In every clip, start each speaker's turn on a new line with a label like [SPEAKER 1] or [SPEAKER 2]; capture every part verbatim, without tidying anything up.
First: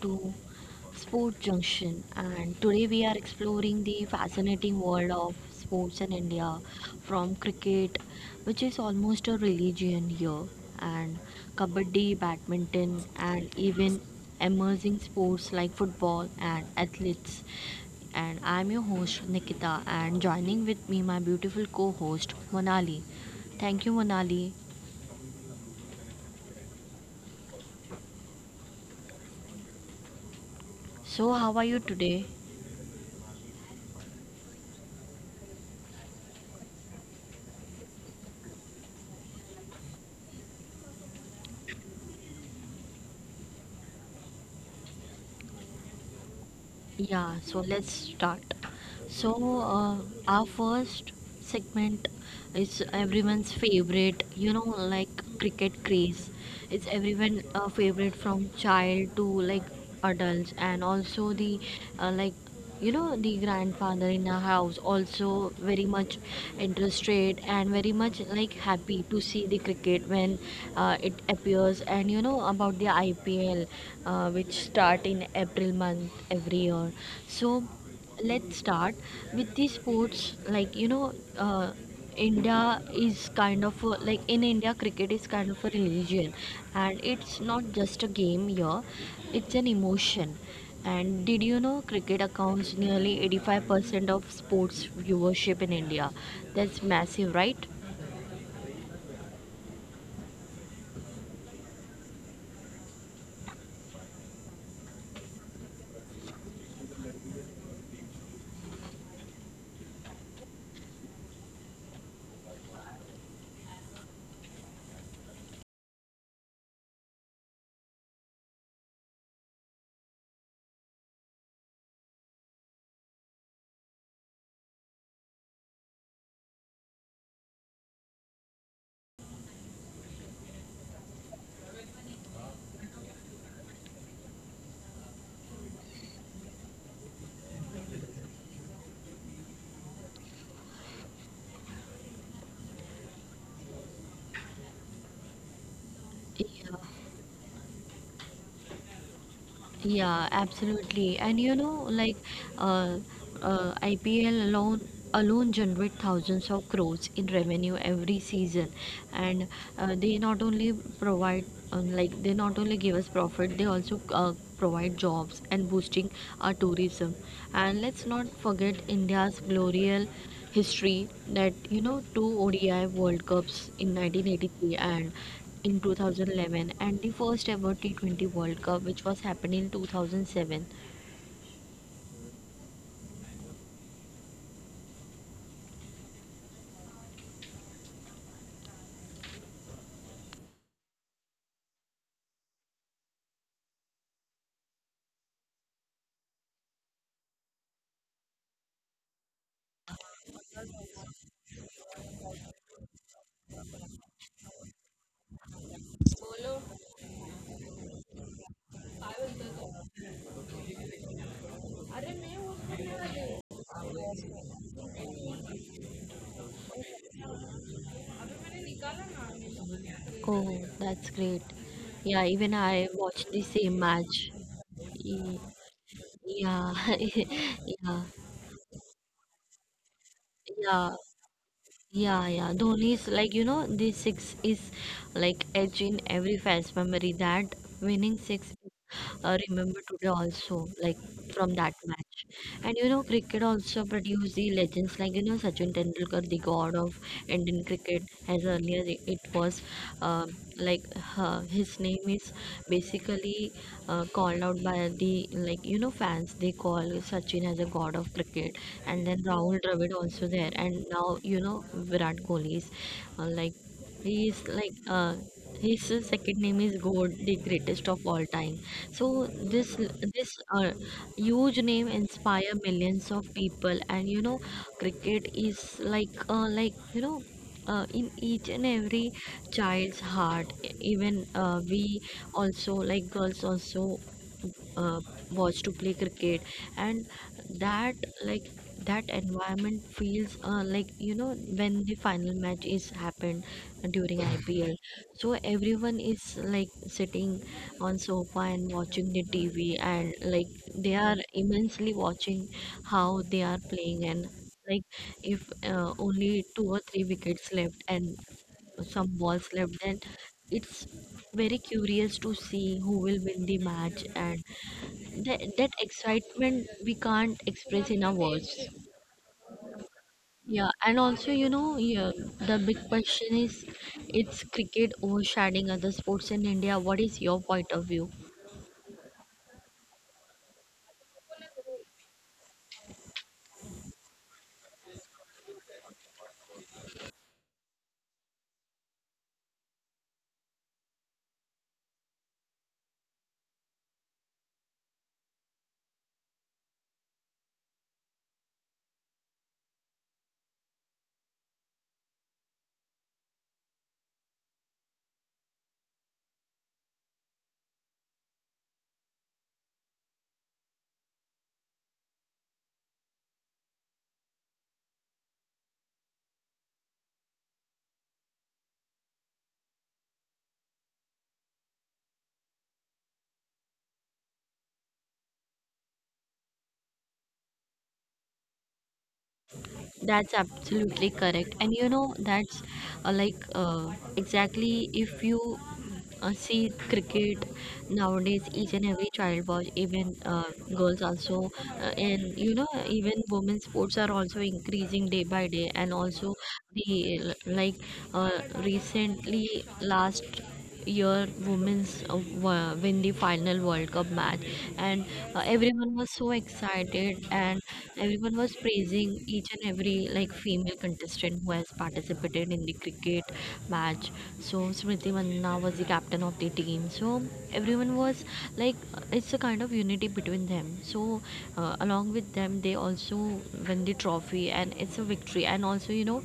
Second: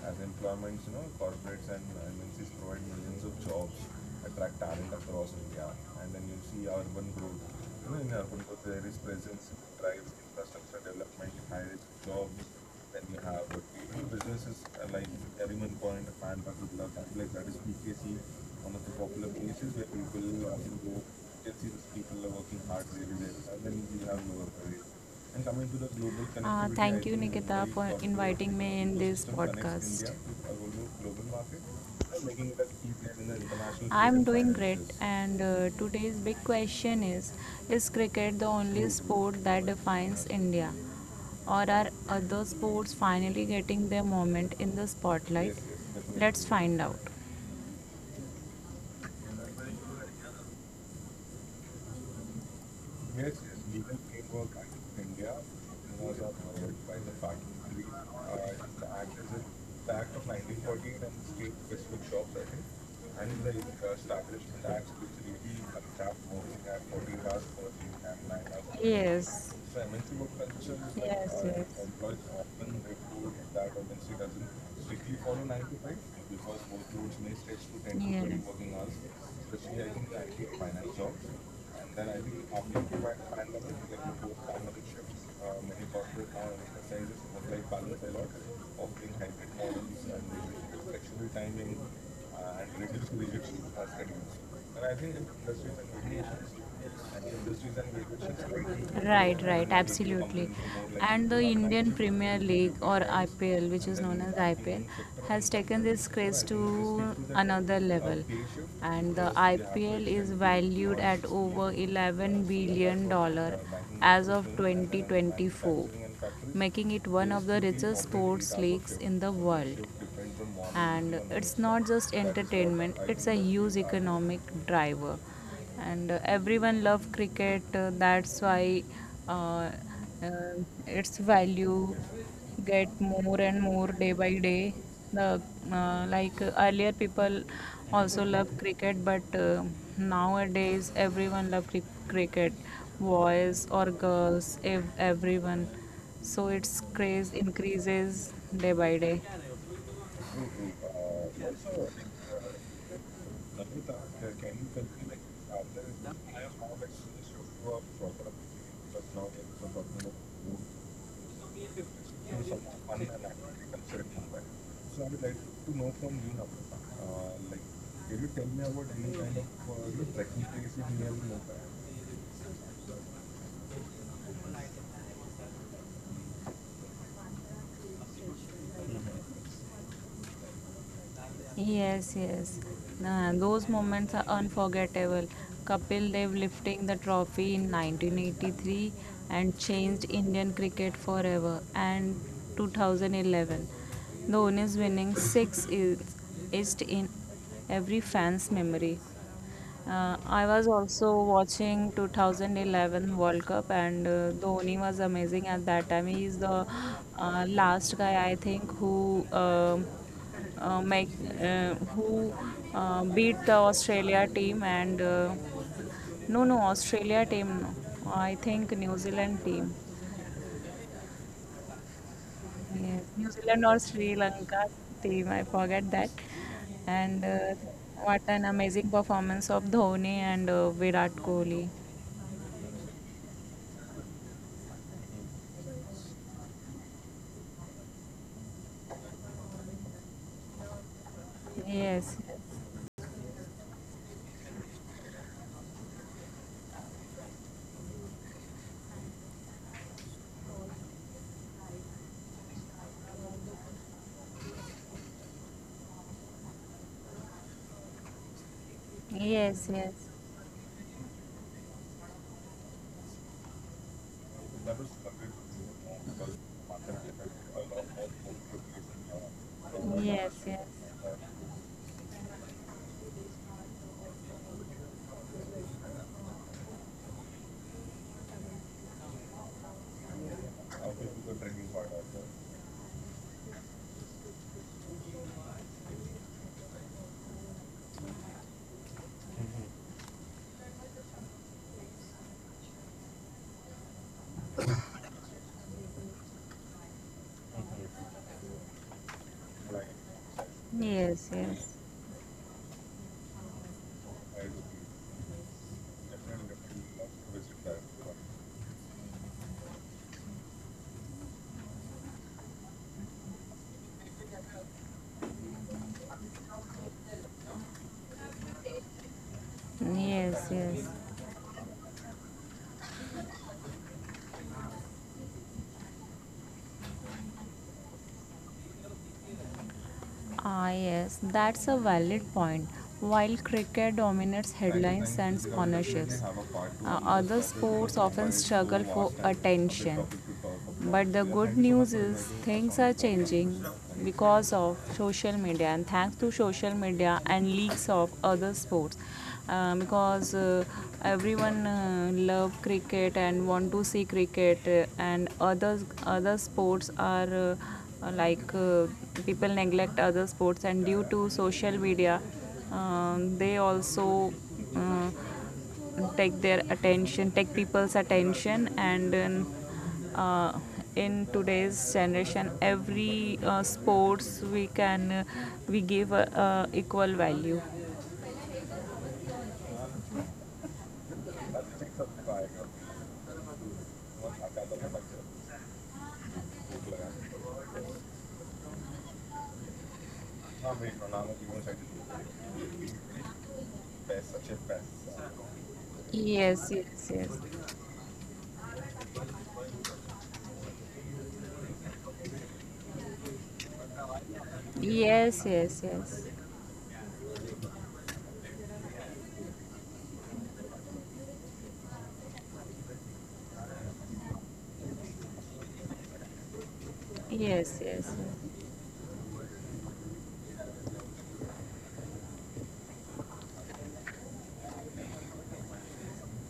[SPEAKER 1] to Sport Junction. And today we are exploring the fascinating world of sports in India from cricket, which is almost a religion here, and kabaddi, badminton, and even emerging sports like football and athletes. And I'm your host Nikita, and joining with me, my beautiful co host Monali. Thank you, Monali.
[SPEAKER 2] Uh, thank you, Nikita, for inviting me in this podcast.
[SPEAKER 1] So, how are you today?
[SPEAKER 2] I'm doing great, and uh, today's big question is Is cricket the only sport that defines India? Or are other sports finally getting their moment in the spotlight? Let's find out.
[SPEAKER 1] Yeah, so let's start. So, uh, our first segment is everyone's favorite, you know, like cricket craze. It's everyone uh, favorite from child to like adults, and also the uh, like you know the grandfather in our house also very much interested and very much like happy to
[SPEAKER 2] Yes.
[SPEAKER 1] see the cricket when uh, it appears, and you know about the ipl, uh, which start in april month every year. So let's start with the sports like you know uh, india is kind of a, like in india cricket is kind of a religion, and it's not just a game here, it's an emotion. And did you know cricket accounts nearly eighty-five percent of sports viewership in india? That's massive, right?
[SPEAKER 2] Right, right, absolutely. And the Indian Premier League, or I P L, which is known as I P L, has taken this craze to another level. And the I P L is valued at over eleven billion dollar as of twenty twenty-four, making it one of the richest sports leagues in the world, and it's not just entertainment, it's a huge economic driver. And uh, everyone loves cricket, uh, that's why, uh, uh, its value get more and more day by day. The uh, like uh, earlier people also love cricket, but uh, nowadays everyone love cri- cricket, boys or girls, ev- everyone, so its
[SPEAKER 1] Yeah.
[SPEAKER 2] craze increases day by day.
[SPEAKER 1] Yeah, absolutely. And you know, like uh, uh, I P L alone alone generate thousands of crores in revenue every season, and uh, they not only provide um, like they not only give us profit, they also uh, provide jobs and boosting our tourism. And let's not forget India's glorious history, that you know two O D I World Cups in nineteen eighty-three and in two thousand eleven, and the first ever T twenty World Cup, which was happening in two thousand seven.
[SPEAKER 2] Yes, yes. Uh, those moments are unforgettable. Kapil Dev lifting the trophy in nineteen eighty-three and changed Indian cricket forever. And two thousand eleven, Dhoni's winning six is etched in every fan's memory. Uh, I was also watching two thousand eleven World Cup, and uh, Dhoni was amazing at that time. He is the uh, last guy, I think, who um uh, make, uh, who uh, beat the Australia team, and uh, no, no, Australia team, no, I think New Zealand team.
[SPEAKER 1] Oh, that's great. Yeah, even I
[SPEAKER 2] Yes,
[SPEAKER 1] watched the
[SPEAKER 2] New
[SPEAKER 1] same
[SPEAKER 2] Zealand or Sri
[SPEAKER 1] match.
[SPEAKER 2] Lanka
[SPEAKER 1] Ye-
[SPEAKER 2] team, I forget that.
[SPEAKER 1] Yeah,
[SPEAKER 2] And uh,
[SPEAKER 1] yeah,
[SPEAKER 2] what an amazing performance of Dhoni and uh,
[SPEAKER 1] yeah,
[SPEAKER 2] Virat Kohli.
[SPEAKER 1] yeah, yeah. Dhoni is like, you know, the six is like edge in every fast memory. That winning six, uh, remember today also, like from that match.
[SPEAKER 2] Yes,
[SPEAKER 1] And you know, cricket also produced the legends like you know Sachin Tendulkar, the god of Indian cricket. As earlier i- it was uh, like uh, his name is basically uh, called out by the like you know fans. They call Sachin as a god of cricket, and then Rahul
[SPEAKER 2] yes, yes,
[SPEAKER 1] Dravid
[SPEAKER 2] yes,
[SPEAKER 1] also there, and now you know Virat Kohli is uh, like he is like uh, his second name is God, the greatest of all time. So this this
[SPEAKER 2] yes,
[SPEAKER 1] uh,
[SPEAKER 2] yes,
[SPEAKER 1] huge name inspire millions of people. And you know, cricket is like uh, like you know. Uh, in each and every child's heart, E- even uh, we also, like girls also, uh, watch to play cricket, and that like that environment feels uh, like you know, when the final match is happened during ipl, so everyone is like sitting on sofa and watching the tv, and like they are
[SPEAKER 2] yes,
[SPEAKER 1] immensely watching how they are playing. And like if uh, only two or three wickets left and some balls left, then it's very curious to see who will win the match, and that, that excitement we can't express in our words.
[SPEAKER 2] yes, yes,
[SPEAKER 1] Yeah,
[SPEAKER 2] yes.
[SPEAKER 1] and also, you know, yeah, the big question is, it's cricket overshadowing other sports in India. What is your point of view?
[SPEAKER 2] Ah, yes, that's a valid point. While cricket dominates headlines and sponsorships, uh, other sports often struggle for attention. But the good news is things are changing because of social media, and thanks to social media and leaks of other sports. Uh, because uh, everyone uh, love cricket and want to see cricket, uh, and others other sports are uh, uh, like uh, people neglect other sports, and due to social media, um, they also uh, take their attention, take people's attention, and then, uh, in today's generation every uh, sports we can, uh, we give uh, uh, equal value.
[SPEAKER 1] That's absolutely correct. And you know, that's uh, like uh, exactly, if you uh, see cricket nowadays, each and every child watch, even uh, girls also, uh, and you know, even women's sports are also increasing day by day. And also,
[SPEAKER 2] Yes, yes,
[SPEAKER 1] the like uh, recently last year women's uh, wa- win the final world cup match, and
[SPEAKER 2] yes,
[SPEAKER 1] uh,
[SPEAKER 2] yes,
[SPEAKER 1] everyone was so excited, and everyone was praising each and every like female contestant who has participated in the cricket match. So smriti manna was the captain of the team, so
[SPEAKER 2] yes, yes,
[SPEAKER 1] everyone was
[SPEAKER 2] yes,
[SPEAKER 1] like uh, it's a kind of unity between them. So uh, along with them, they also win the trophy, and it's a victory. And also you know,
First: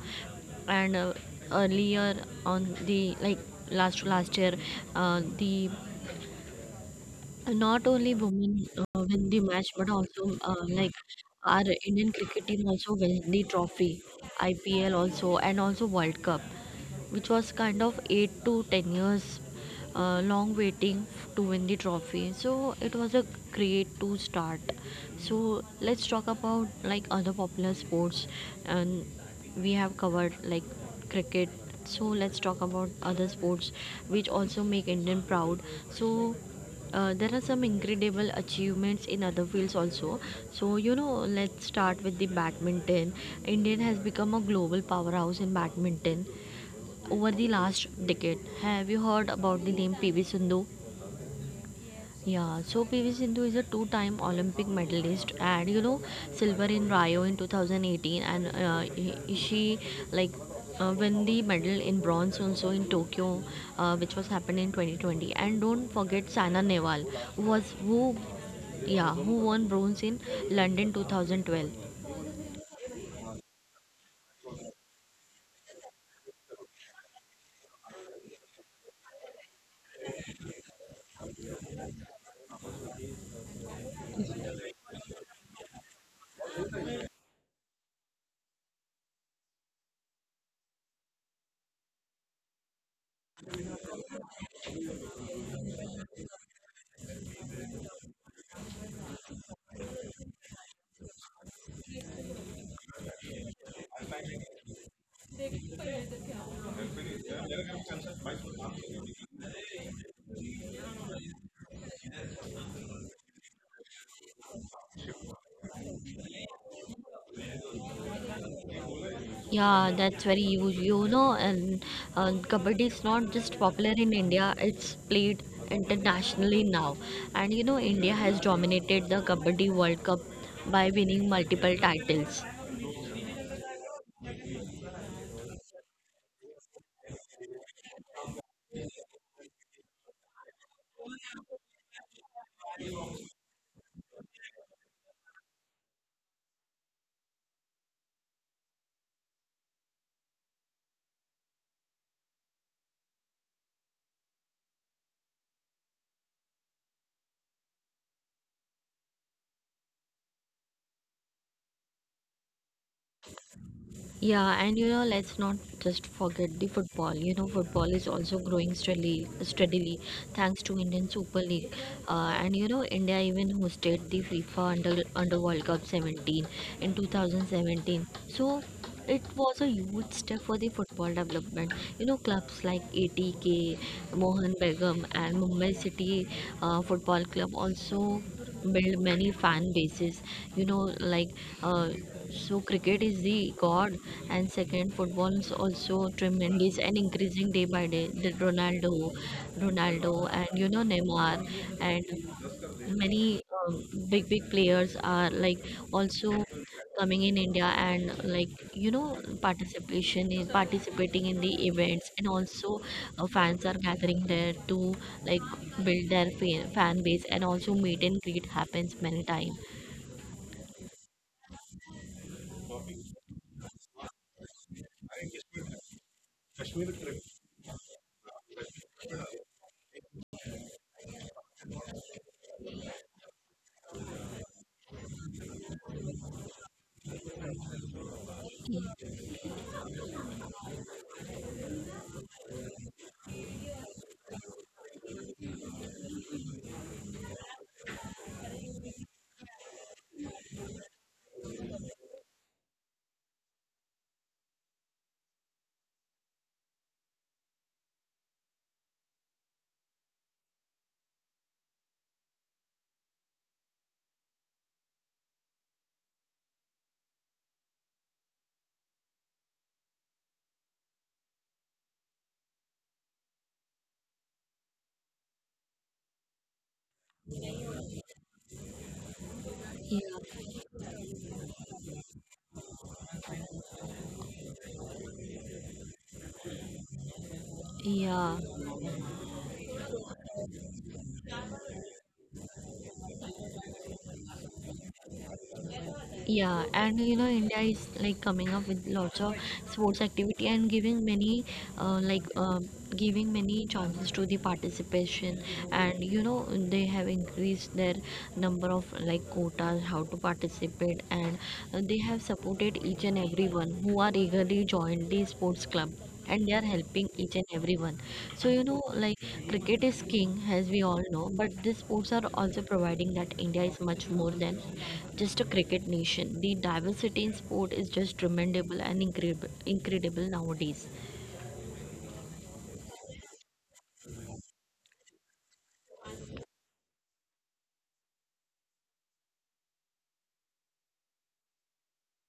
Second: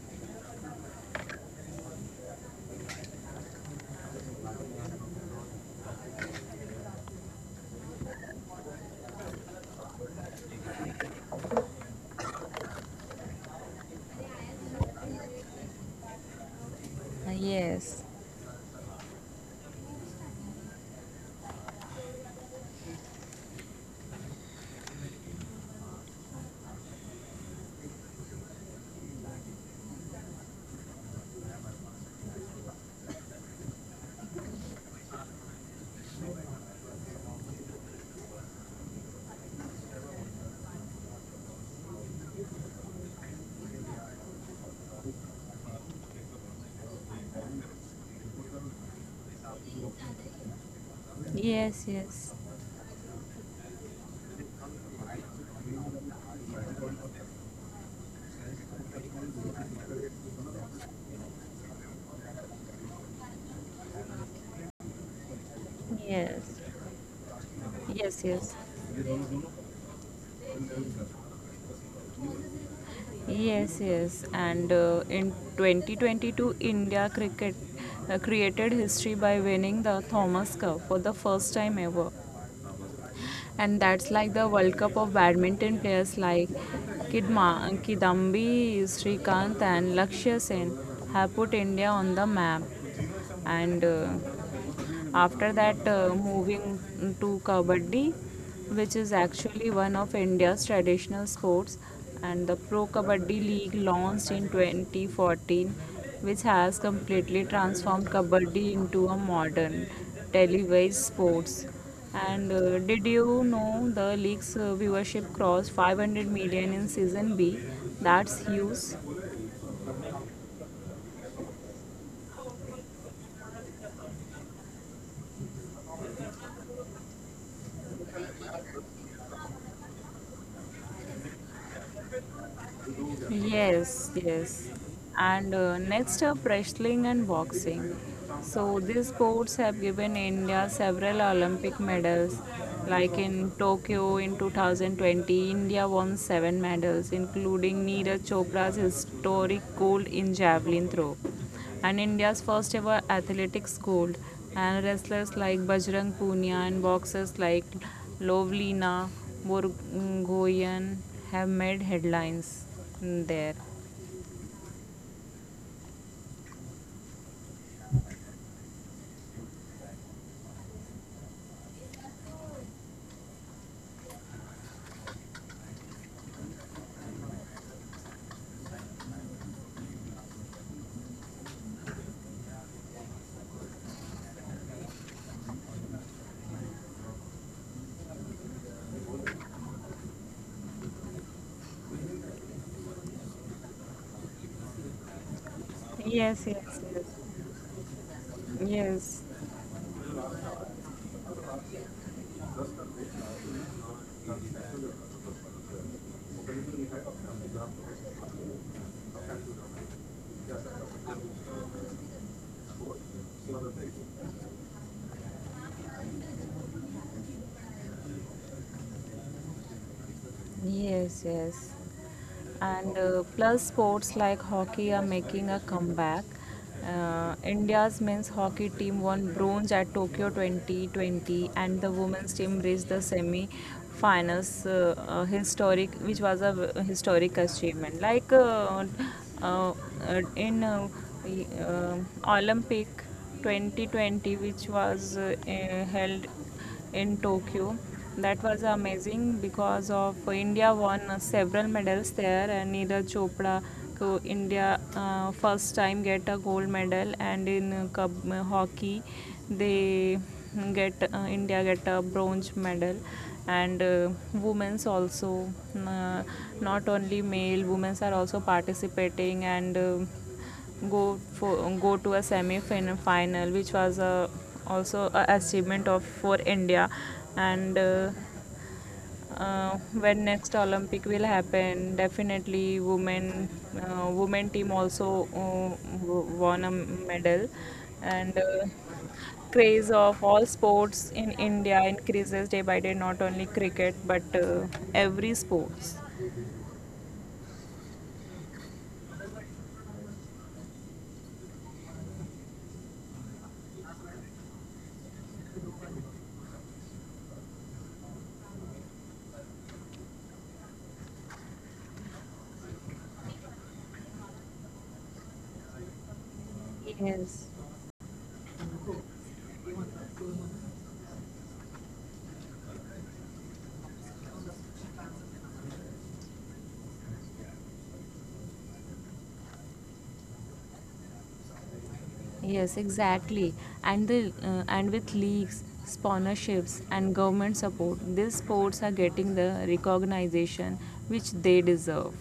[SPEAKER 1] and uh, earlier on the like last last year, uh, the not only women uh, win the match, but also uh, like our indian cricket team also win the trophy, ipl also, and also world cup, which
[SPEAKER 2] yes,
[SPEAKER 1] was kind of
[SPEAKER 2] yes,
[SPEAKER 1] eight to ten years uh, long waiting f- to win the trophy. So it was a great to start. So let's talk about like other popular sports, and we have covered like cricket, so let's talk about other sports which also make indian proud. So uh, there are some incredible achievements in other fields also. So you know, let's start with the badminton. Indian has become a global powerhouse in badminton over the last decade. Have you heard about the name P V Sindhu?
[SPEAKER 2] yes, yes,
[SPEAKER 1] Yeah, so P V Sindhu is a two-time Olympic medalist, and you know silver in Rio in two thousand eighteen, and uh, he- she like uh, win the medal in bronze also in Tokyo, uh, which was happened in twenty twenty. And don't forget
[SPEAKER 2] yes,
[SPEAKER 1] Sana
[SPEAKER 2] yes.
[SPEAKER 1] Nehwal who was who
[SPEAKER 2] Yes, yes.
[SPEAKER 1] yeah who won bronze in London twenty twelve.
[SPEAKER 2] Yes, yes. And uh, in twenty twenty-two, India cricket uh, created history by winning the Thomas Cup for the first time ever. And that's like the World Cup of badminton, players like Kidma, Kidambi Srikanth and Lakshya Sen have put India on the map. And uh, after that, uh, moving to Kabaddi, which is actually one of India's traditional sports, and the Pro Kabaddi League launched in twenty fourteen, which has completely transformed Kabaddi into a modern televised sports. And uh, did you know the league's uh, viewership crossed five hundred million in season B? That's huge.
[SPEAKER 1] Yeah, that's very huge. You know, and uh, kabaddi is not just popular in India, it's played internationally now. And you know, India has dominated the Kabaddi World Cup by winning multiple titles.
[SPEAKER 2] Yes, yes. And uh, next up, wrestling and boxing. So these sports have given India several Olympic medals. Like in Tokyo in two thousand twenty, India won seven medals, including Neeraj Chopra's historic gold in javelin throw and India's first ever athletics gold, and wrestlers like Bajrang Punia and boxers like Lovlina Borgoyan have made headlines there.
[SPEAKER 1] Yeah, and you know, let's not just forget the football. You know, football is also growing steadily, steadily thanks to Indian Super League. Uh, and you know, India even hosted the FIFA Under Under World Cup seventeen in twenty seventeen. So it was a huge step for the football development. You know, clubs like A T K, Mohan Begum, and Mumbai City uh, Football Club also build many fan bases, you know like uh, so cricket is the god, and second football is also
[SPEAKER 2] Yes,
[SPEAKER 1] tremendous
[SPEAKER 2] yes,
[SPEAKER 1] and
[SPEAKER 2] yes.
[SPEAKER 1] increasing day by day. The ronaldo
[SPEAKER 2] Yes.
[SPEAKER 1] ronaldo and you know neymar, and many um, big big players are like also coming in india, and like you know participation in participating in the events, and also uh, fans are gathering there to like build their fan, fan base, and also meet and greet happens many times.
[SPEAKER 2] Yes, yes. And uh, plus, sports like hockey are making a comeback. Uh, India's men's hockey team won bronze at Tokyo twenty twenty, and the women's team reached the semi finals, uh, uh, historic, which was a v- historic achievement. Like uh, uh, uh, in uh, y- uh, Olympic twenty twenty, which was uh, uh, held in Tokyo. That was amazing because of India won several medals there, and Neeraj Chopra, so India uh, first time get a gold medal, and in uh, hockey they get, uh, India get a bronze medal, and uh, women's also uh, not only male, women's are also participating, and. Uh, go for, go to a semi final, which was uh, also a achievement of for India. And uh, uh, when
[SPEAKER 1] Yeah,
[SPEAKER 2] next Olympic will happen, definitely women, uh, women team also uh, won a medal.
[SPEAKER 1] yeah.
[SPEAKER 2] And uh, craze of all sports in India increases day by day, not only cricket, but uh, every sports.
[SPEAKER 1] Yeah, and you know, India is like coming up with lots of sports activity and giving many, uh, like um, giving many chances to the participation. And you know, they have increased their number of like quotas, how to participate, and uh, they have supported each and everyone who are eagerly joined the sports club, and they are helping each and
[SPEAKER 2] Yes.
[SPEAKER 1] everyone. So you know, like cricket is king, as we all know, but these sports are also providing that India is much more than just a cricket nation. The diversity in sport is just tremendous and incredible, incredible nowadays.
[SPEAKER 2] Yes, exactly. And the uh, and with leagues, sponsorships, and government support, these sports are getting the recognition which they deserve.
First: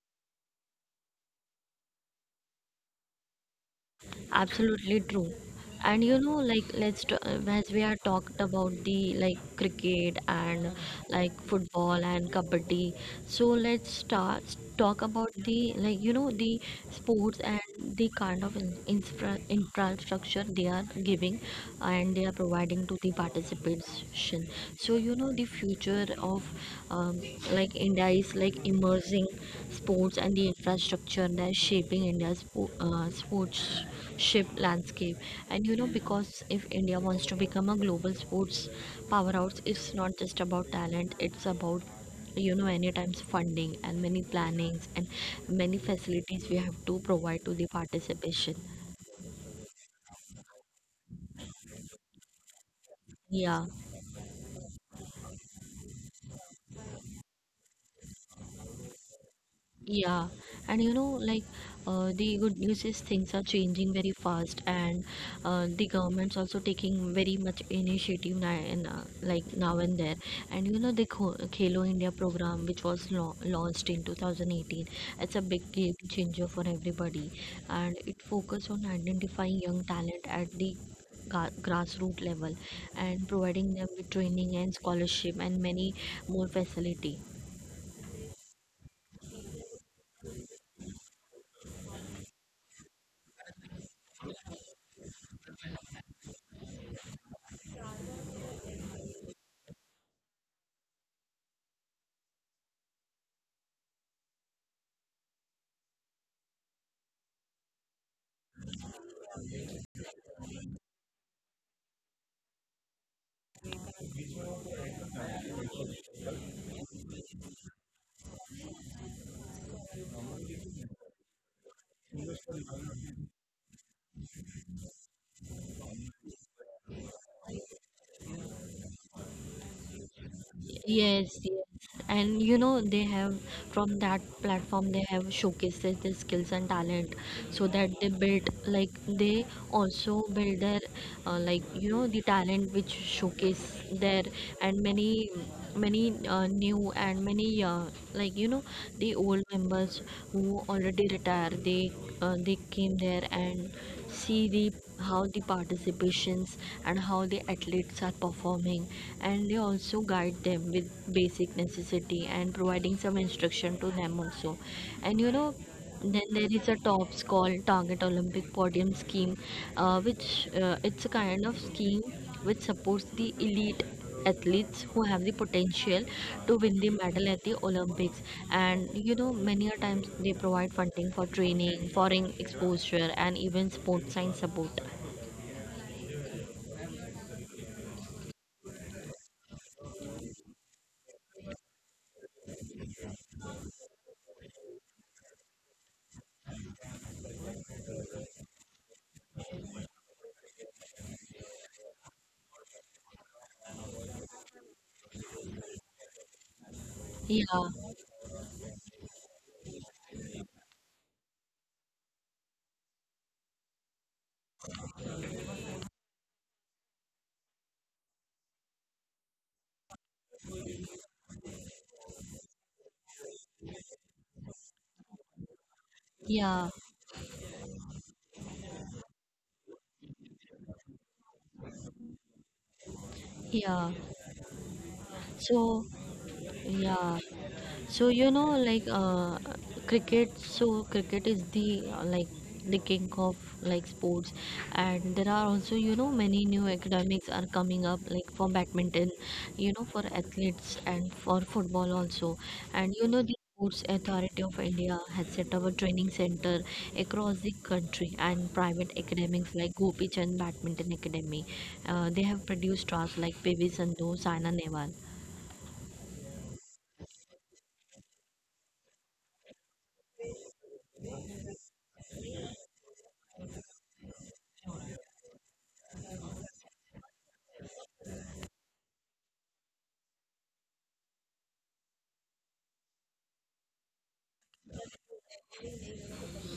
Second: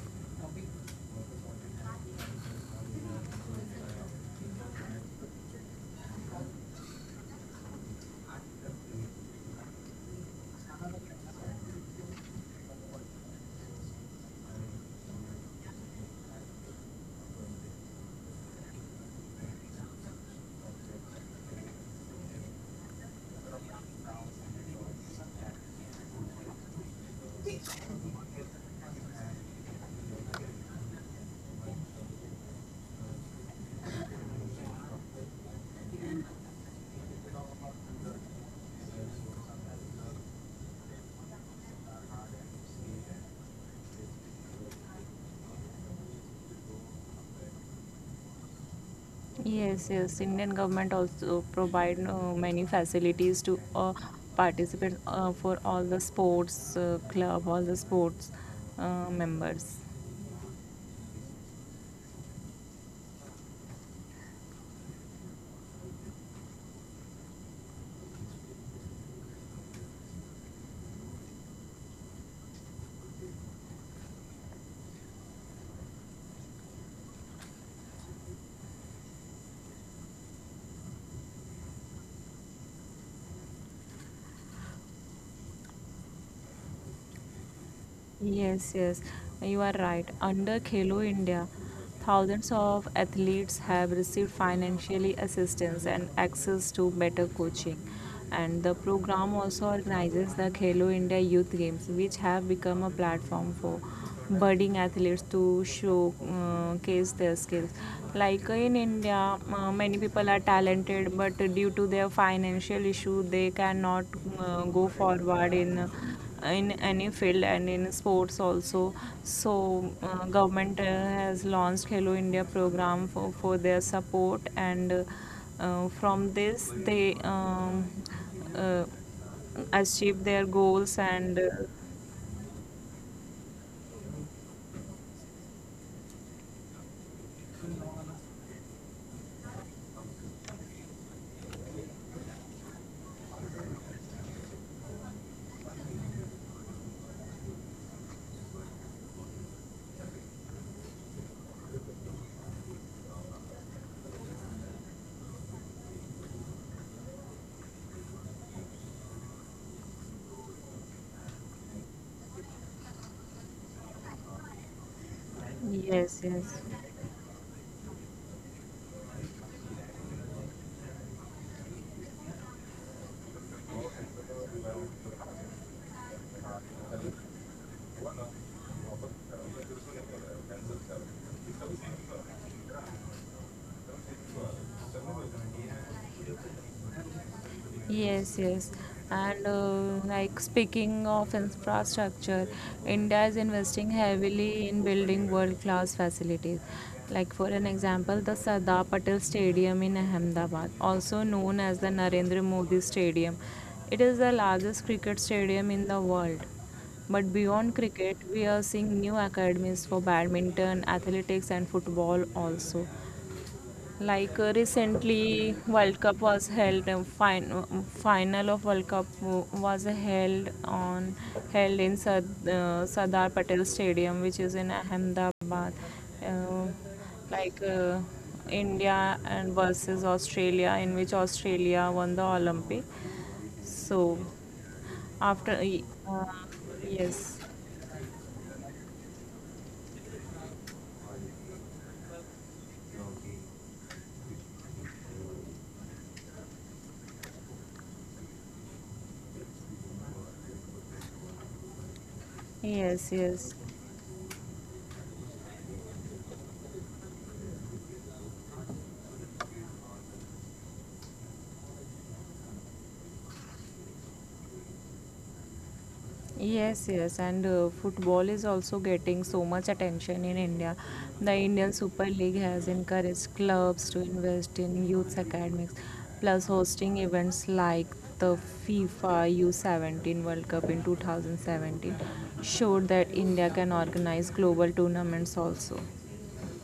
[SPEAKER 1] Absolutely true. And you know, like let's t- uh, as we are talked about the like cricket and like football and kabaddi. So let's start talk about the like you know the sports and the kind of in- infra- infrastructure they are giving, and they are providing to the participation. So you know the future of um, like India is like emerging sports, and the infrastructure that is shaping India's spo- uh, sportsmanship landscape. And you know, because if India wants to become a global sports powerhouse, it's not just about talent; it's about you know many times funding and many plannings and many facilities we have to provide to the participation.
[SPEAKER 2] Yes, yes. Indian government also provide uh, many facilities to
[SPEAKER 1] Yeah.
[SPEAKER 2] uh, participants uh, for all the sports uh, club, all the sports uh, members.
[SPEAKER 1] Yeah, and you know, like uh, the good news is things are changing very fast, and uh, the government's also taking very much initiative now and uh, like now and there. And you know, the Kho- Khelo India program, which was lo launched in two thousand eighteen, it's a big game changer for everybody, and it focused on identifying young talent at the ga- grassroots level, and providing them with training and scholarship and many more facility.
[SPEAKER 2] Yes, yes, you are right. Under Khelo India, thousands of athletes have received financially assistance and access to better coaching. And the program also organizes the Khelo India Youth Games, which have become a platform for budding athletes to showcase their skills. Like in India, uh, many people are talented, but due to their financial issue, they cannot uh, go forward in uh, in any field and in sports also. So uh, government uh, has launched Hello India program for, for their support, and uh, uh, from this they um, uh, achieve their goals
[SPEAKER 1] Yes,
[SPEAKER 2] and uh,
[SPEAKER 1] yes. And you know, they have from that platform they have showcases their skills and talent, so that they build like they also build their uh, like you know the talent which showcase there. And many many uh, new and many uh, like you know the old members who already retired, they uh, they came there, and see the how the participations, and how the athletes are performing, and they also guide them with basic necessity, and providing some instruction to them also. And you know, then
[SPEAKER 2] yes,
[SPEAKER 1] there
[SPEAKER 2] yes.
[SPEAKER 1] is a tops called target olympic podium scheme, uh, which uh, it's a kind of scheme which supports the elite athletes who have the potential to win the medal at the olympics. And you know, many a times they provide funding for training, foreign exposure, and even sports science support.
[SPEAKER 2] Yes, yes. And uh, like speaking of infrastructure, India is investing heavily in building world-class facilities. Like for an example, the Sardar Patel Stadium in Ahmedabad, also known as the Narendra Modi Stadium. It is the largest cricket stadium in the world. But
[SPEAKER 1] Yeah,
[SPEAKER 2] beyond cricket, we are seeing new academies for badminton, athletics, and football also. Like uh, recently, World Cup was held. Uh, fin- uh, final of World Cup w- was held on, held in Sad- uh, Sardar Patel Stadium, which is in Ahmedabad. Uh,
[SPEAKER 1] yeah,
[SPEAKER 2] like uh, India and versus Australia, in which Australia won the Olympic.
[SPEAKER 1] yeah.
[SPEAKER 2] So after
[SPEAKER 1] So
[SPEAKER 2] uh,
[SPEAKER 1] yeah.
[SPEAKER 2] yes,
[SPEAKER 1] So you know, like uh, cricket. So cricket is the uh, like the king of like sports, and there are also you know many new academics are coming up, like for badminton, you know for athletes and for football also. And
[SPEAKER 2] yes,
[SPEAKER 1] you know the
[SPEAKER 2] yes.
[SPEAKER 1] Sports Authority of India has set up a training center across the country, and private academics like Gopi Chand Badminton Academy, uh, they have produced stars like P V Sandhu, Saina Nehwal.
[SPEAKER 2] Yes, yes, and uh, football is also getting so much attention in India. The Indian Super League has encouraged clubs to invest in youth academics, plus hosting events like the FIFA U seventeen World Cup in two thousand seventeen showed that India can organize global tournaments also.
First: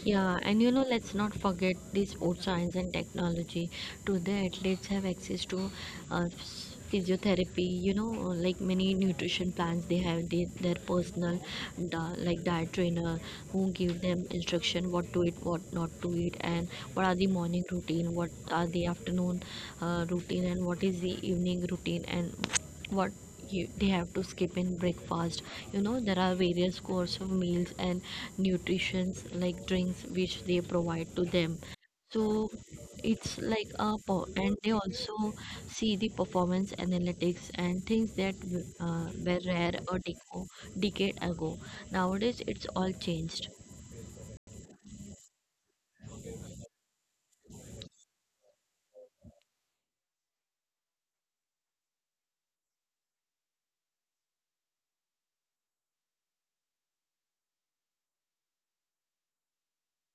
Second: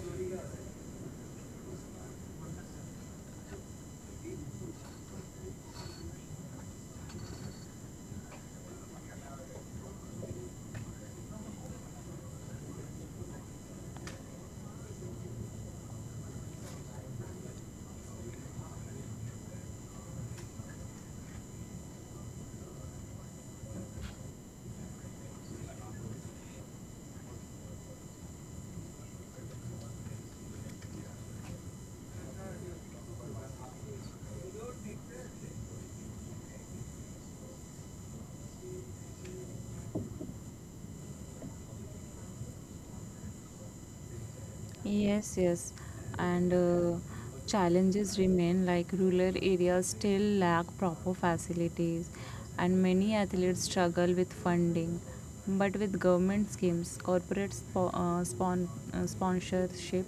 [SPEAKER 1] Yeah, and you know, let's not forget the sports science and technology. Today, athletes have access to uh, phys- physiotherapy. You know, uh, like many nutrition plans, they have the, their personal, di- like diet trainer who give them instruction what to eat, what not to eat, and what are the morning routine, what are the afternoon uh, routine, and what is the evening routine, and what you, they have to skip in breakfast. You know there are various course of meals and nutritions like drinks which they provide to them. So it's like a po- and they also see the performance analytics and things that uh, were rare a deco- decade ago. Nowadays it's all changed.
[SPEAKER 2] Yes, yes. And uh, challenges remain, like rural areas still lack proper facilities and many athletes struggle with funding. But with government schemes, corporate spo- uh, spon- uh, sponsorship,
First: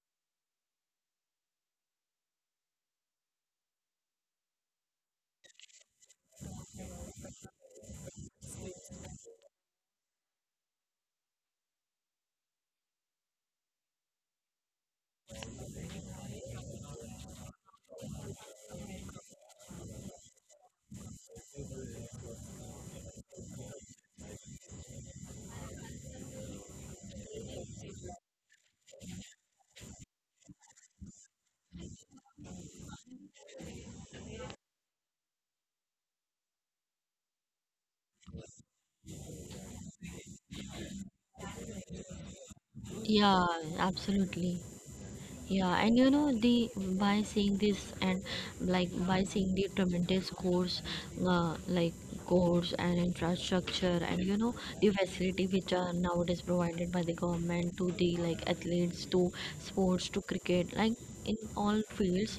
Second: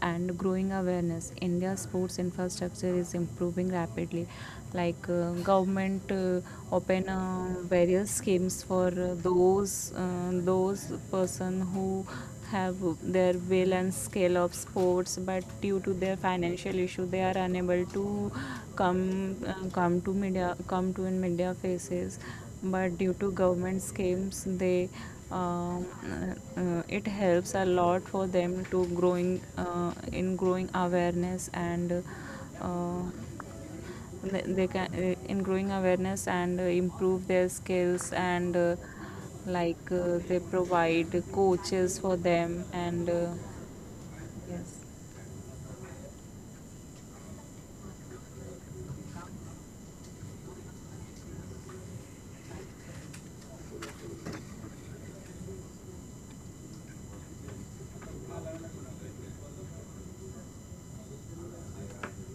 [SPEAKER 2] and growing awareness, India's sports infrastructure is improving rapidly. Like uh, government uh, open uh, various schemes for uh, those uh, those person who have their will and scale of sports, but due to their financial issue they are unable to come, uh, come to media, come to in media faces. But due to government schemes they, um, uh, uh, it helps a lot for them to growing, uh, in growing awareness, and uh, they can, uh, in growing awareness and uh, improve their skills, and uh, like uh, they provide coaches for them, and uh,
[SPEAKER 1] Yeah, absolutely.
[SPEAKER 2] yes.
[SPEAKER 1] Yeah, and you know, the by seeing this and like by seeing the tremendous course, uh, like course and infrastructure, and you know the facility which are nowadays provided by the government to the like athletes to sports to cricket, like in all fields.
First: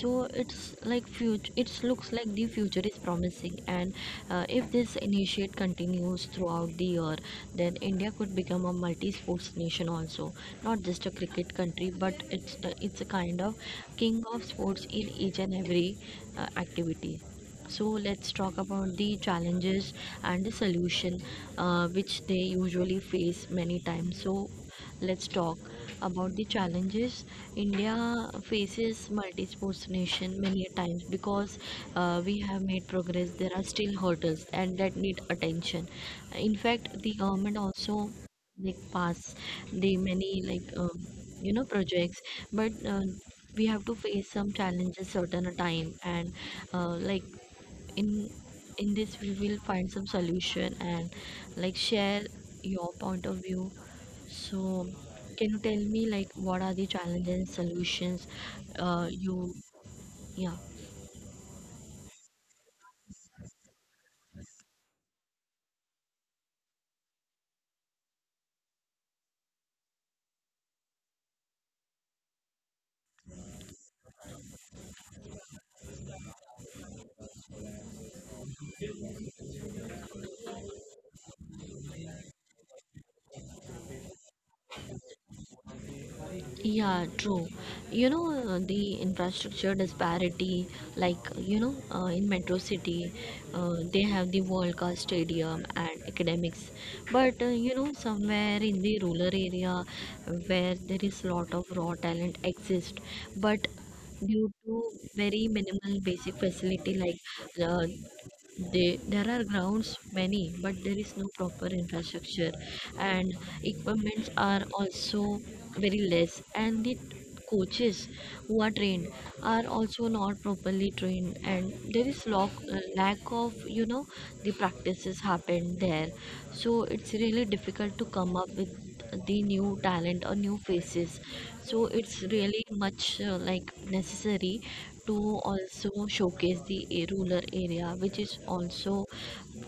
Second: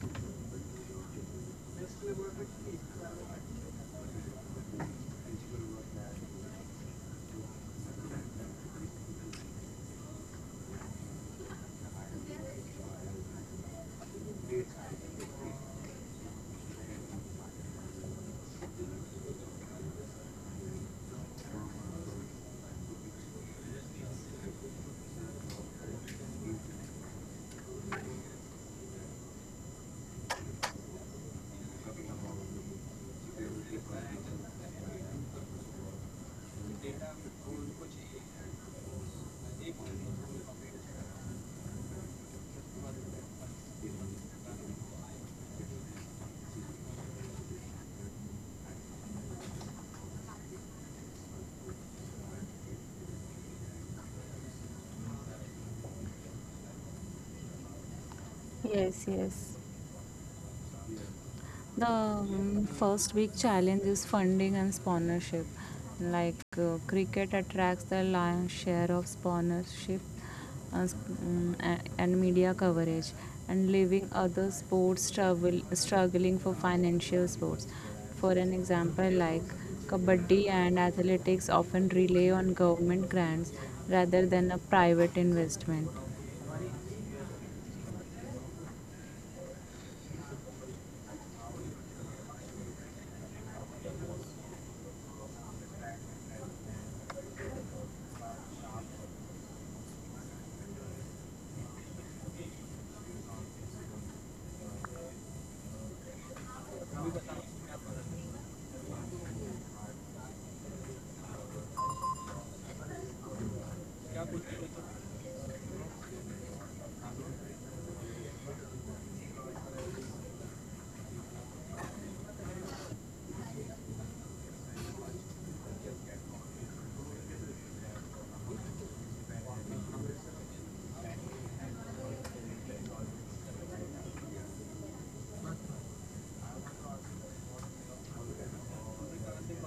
[SPEAKER 1] So it's like future it looks like the future is promising. And uh, if this initiate continues throughout the year, then India could become a multi-sports nation also, not just a cricket country, but it's the, it's a kind of king of sports in each and every uh, activity. So let's talk about the challenges and the solution uh, which they usually face many times. So let's talk about the challenges. India faces multi-sports nation many a times because uh, we have made progress. There are still hurdles and that need attention. In fact, the government also like pass the many like um, you know, projects, but uh, we have to face some challenges certain a time. And uh, like in in this we will find some solution and like share your point of view. So can you tell me like what are the challenges and solutions? Uh,
[SPEAKER 2] Yes,
[SPEAKER 1] you,
[SPEAKER 2] yes.
[SPEAKER 1] yeah.
[SPEAKER 2] The um, first big challenge is funding and sponsorship. Like uh, cricket attracts the lion's share of sponsorship uh, sp- um, a- and media coverage, and leaving other sports struggle, struggling for financial sports. For an example, like kabaddi and athletics often rely on government grants rather than a private investment.
[SPEAKER 1] Yeah, true. You know, uh, the infrastructure disparity, like, you know, uh, in Metro City, uh, they have the World Cup Stadium and academics. But, uh, you know, somewhere in the rural area where there is lot of raw talent exist, but due to very minimal basic facility, like uh, they, there are grounds many, but there is no proper infrastructure, and equipments are also very less, and the coaches who are trained are also not properly trained, and there is lack, lack of, you know, the practices happened there. So it's really difficult to come up with the new talent or new faces. So it's really much uh, like necessary to also showcase the a- rural area, which is also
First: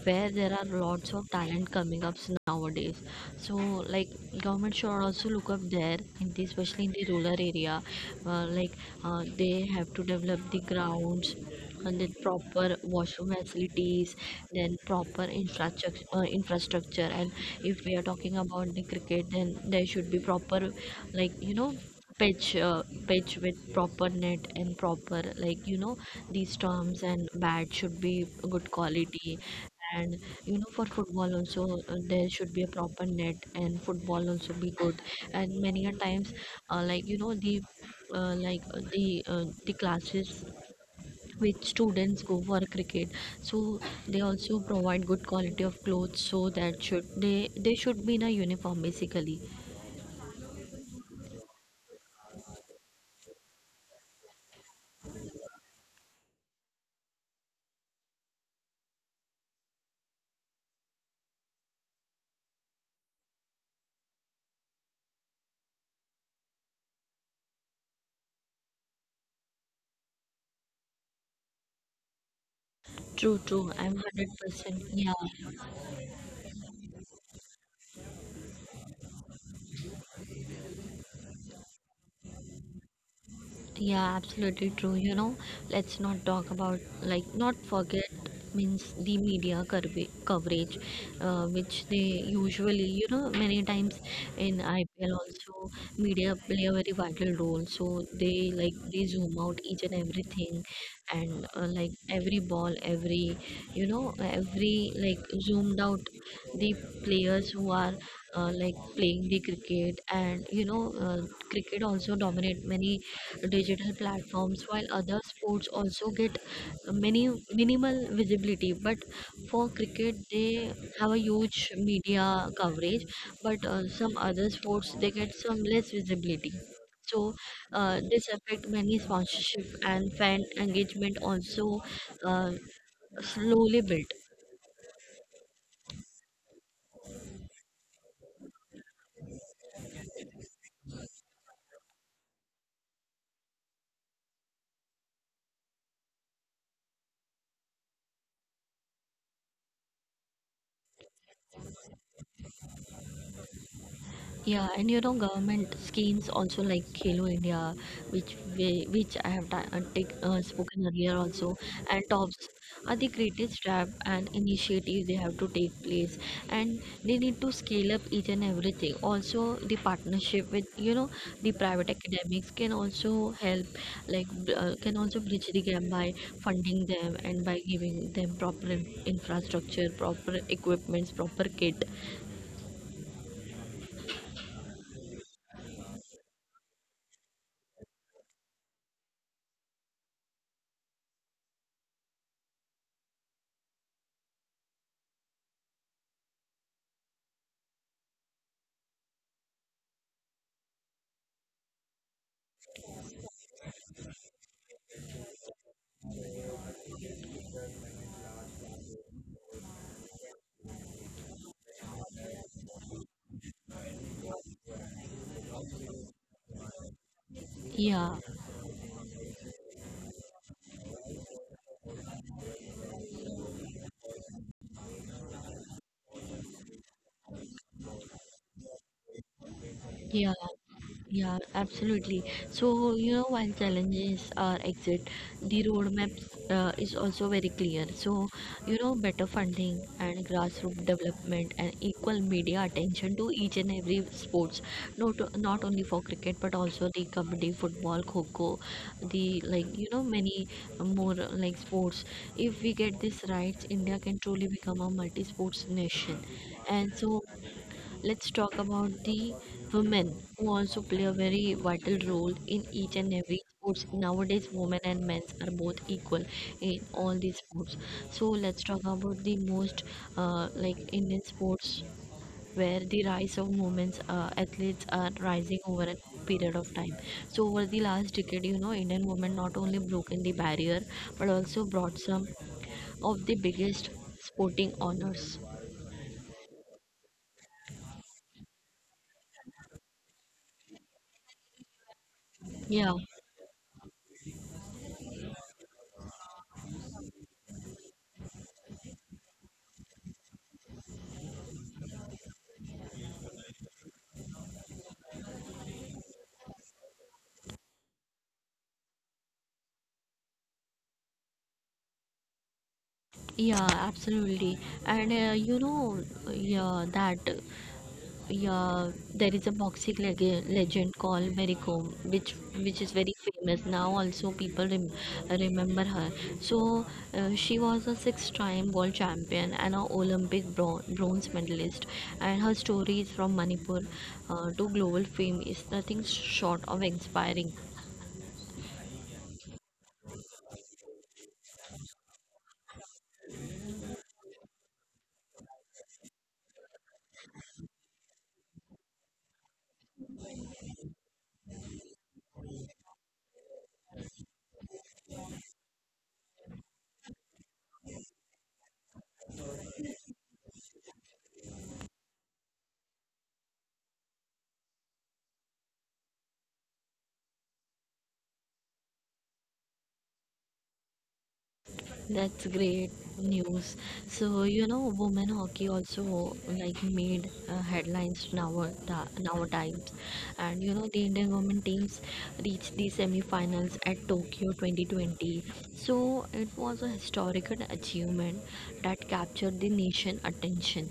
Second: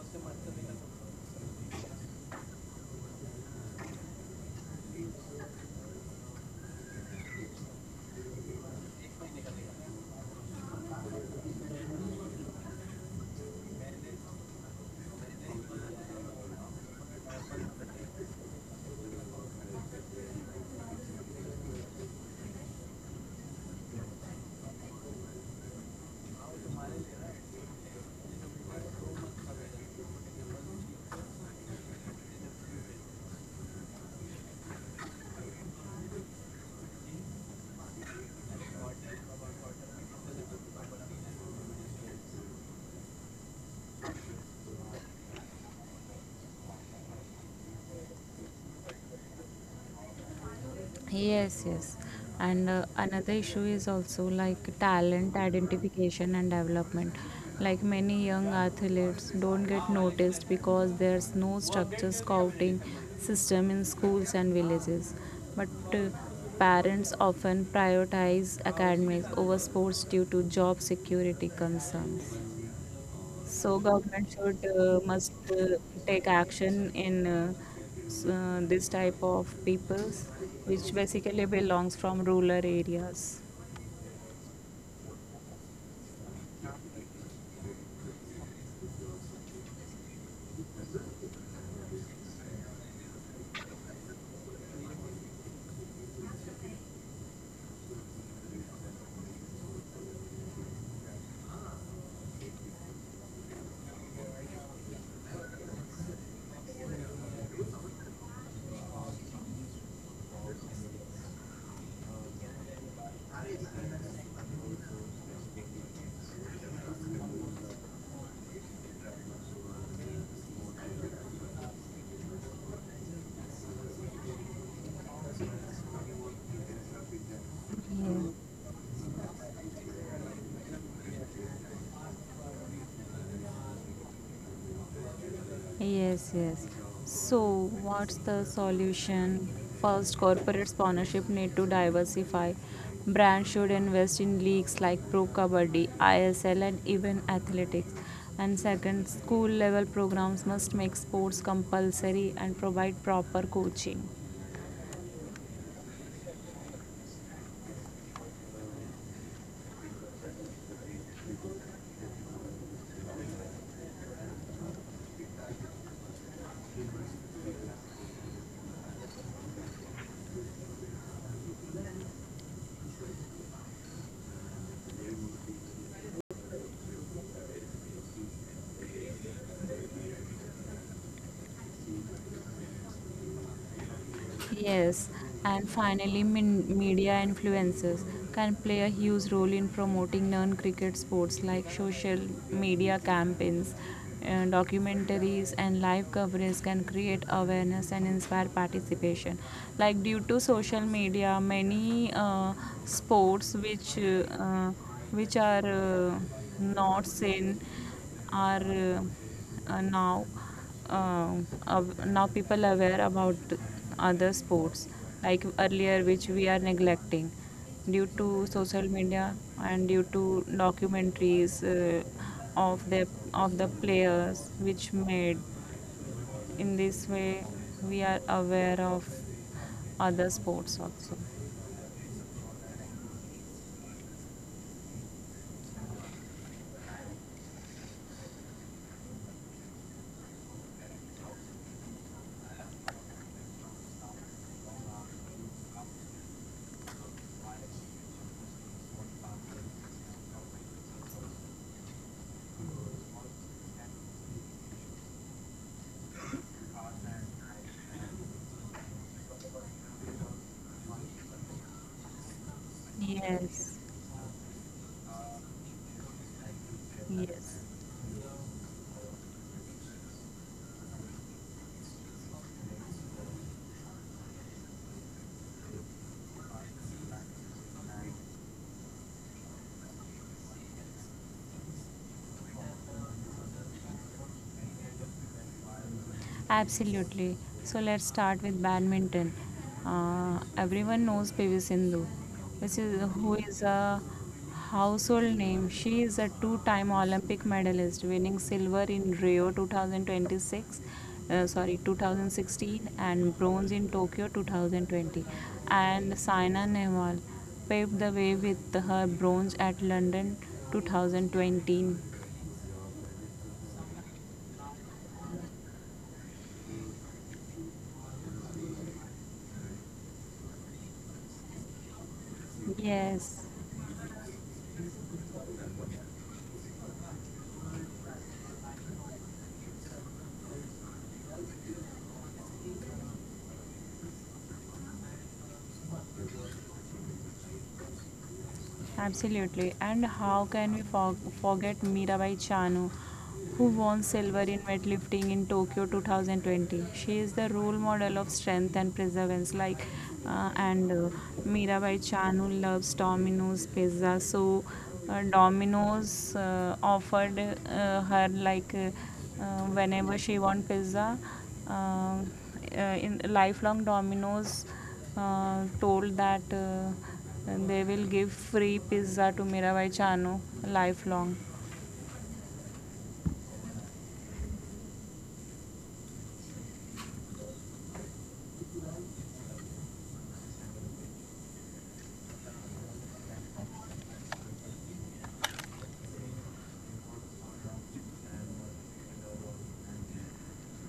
[SPEAKER 1] where there are lots of talent coming up nowadays. So like government should also look up there in the, especially in the rural area. uh, like uh, they have to develop the grounds and then proper washroom facilities, then proper infrastructure uh, infrastructure. And if we are talking about the cricket, then there should be proper, like you know, pitch uh, pitch with proper net and proper, like you know, these storms and bat should be good quality. And you know, for football also, uh, there should be a proper net, and football also be good. And many a times uh, like you know, the uh, like uh, the uh, the classes which students go for cricket, so they also provide good quality of clothes, so that should they they should be in a uniform basically.
[SPEAKER 2] Yes, yes. And uh, another issue is also like talent identification and development. Like many young athletes don't get noticed because there's no structure scouting system in schools and villages. But uh, parents often prioritize academics over sports due to job security concerns.
[SPEAKER 1] True, true,
[SPEAKER 2] So
[SPEAKER 1] I'm
[SPEAKER 2] government should
[SPEAKER 1] one hundred percent,
[SPEAKER 2] uh,
[SPEAKER 1] yeah.
[SPEAKER 2] must uh, take action in uh, s- uh, this type of peoples, which basically belongs from rural areas.
[SPEAKER 1] Yeah, absolutely true. You know, let's not talk about like not forget, means the media curve- coverage, uh, which they usually, you know, many times in I P L also, media play a very vital role. So they like they zoom out each and everything, and uh, like every ball, every, you know, every like zoomed out, the players who are uh, like playing the cricket. And you know, uh, cricket also dominate many digital platforms, while other sports also get many minimal visibility. But for cricket they have a huge media coverage, but uh, some other sports they get some less visibility. So uh, this affect
[SPEAKER 2] Yeah.
[SPEAKER 1] many sponsorship and fan engagement also, uh, slowly built.
[SPEAKER 2] Yes, yes. So, what's the solution? First, corporate sponsorship need to diversify. Brands should invest in leagues like Pro Kabaddi, I S L, and even athletics. And second, school level programs must make sports compulsory and provide proper coaching.
[SPEAKER 1] Yeah, and you know, government schemes also like Khelo India, which we, which I have ta- uh, take, uh, spoken earlier also, and TOPS are the greatest step and initiative they have to take place, and they need to scale up each and everything. Also, the partnership with, you know, the private academics can also help, like br- uh, can also bridge the gap by funding them and by giving them proper in- infrastructure, proper equipments, proper kit.
[SPEAKER 2] Yes, and finally, min- media influencers can play a huge role in promoting non cricket sports, like social media campaigns, uh, documentaries, and live coverage can create awareness and inspire participation. Like, due to social media, many uh, sports which, uh, uh, which are, uh, not seen, are, uh, uh, now, um, av- now people are aware about other sports like earlier which we are neglecting,
[SPEAKER 1] Yeah,
[SPEAKER 2] due to social media and due to documentaries uh, of the, of the players which made, in this way we are aware of
[SPEAKER 1] yeah.
[SPEAKER 2] other sports also.
[SPEAKER 1] Yeah, absolutely. So, you know, while challenges are exit, the roadmap uh, is also very clear. So, you know, better funding and grassroots development and equal media attention to each and every sports, not not only for cricket but also the kabaddi, football, kho, the like you know many more uh, like sports. If we get this right, India can truly become a multi-sports nation. And so let's talk about the women who also play a very vital role in each and every
[SPEAKER 2] Yes,
[SPEAKER 1] sports. Nowadays, women and men are both equal in all these
[SPEAKER 2] yes.
[SPEAKER 1] sports. So let's talk about the most uh, like Indian sports where the rise of women's uh, athletes are rising over a period of time. So over the last decade, you know, Indian women not only broken the barrier but also brought some of the biggest sporting honors.
[SPEAKER 2] Absolutely. So let's start with badminton. Uh, everyone knows P V Sindhu, which
[SPEAKER 1] Yeah.
[SPEAKER 2] is, who is a household name. She is a two-time Olympic medalist, winning silver in Rio two thousand twenty-six, uh, sorry twenty sixteen, and bronze in Tokyo twenty twenty. And Saina Nehwal paved the way with her bronze at London twenty twenty.
[SPEAKER 1] Yeah, absolutely. And uh, you know, yeah, that uh, yeah, there is a boxing leg- legend called Mary Kom, which which is very
[SPEAKER 2] Yes.
[SPEAKER 1] famous now. Also, people rem- remember her. So uh, she was a six-time world champion and an Olympic bron- bronze medalist. And her stories from Manipur uh, to global fame is nothing short of inspiring.
[SPEAKER 2] Absolutely. And how can we for- forget Mirabai Chanu, who won silver in weightlifting in Tokyo twenty twenty? She is the role model of strength and perseverance. Like, uh, and uh, Mirabai Chanu loves Domino's pizza, so uh, Domino's uh, offered uh, her like. Uh, uh, Whenever she want pizza, uh, uh, in lifelong Domino's uh, told that uh, they will give free pizza to Mirabai Chanu lifelong.
[SPEAKER 1] That's great news. So, you know, women hockey also like made uh, headlines now, now times, and you know the Indian women teams reached the semi-finals at Tokyo twenty twenty. So it was a historical achievement that captured the nation attention.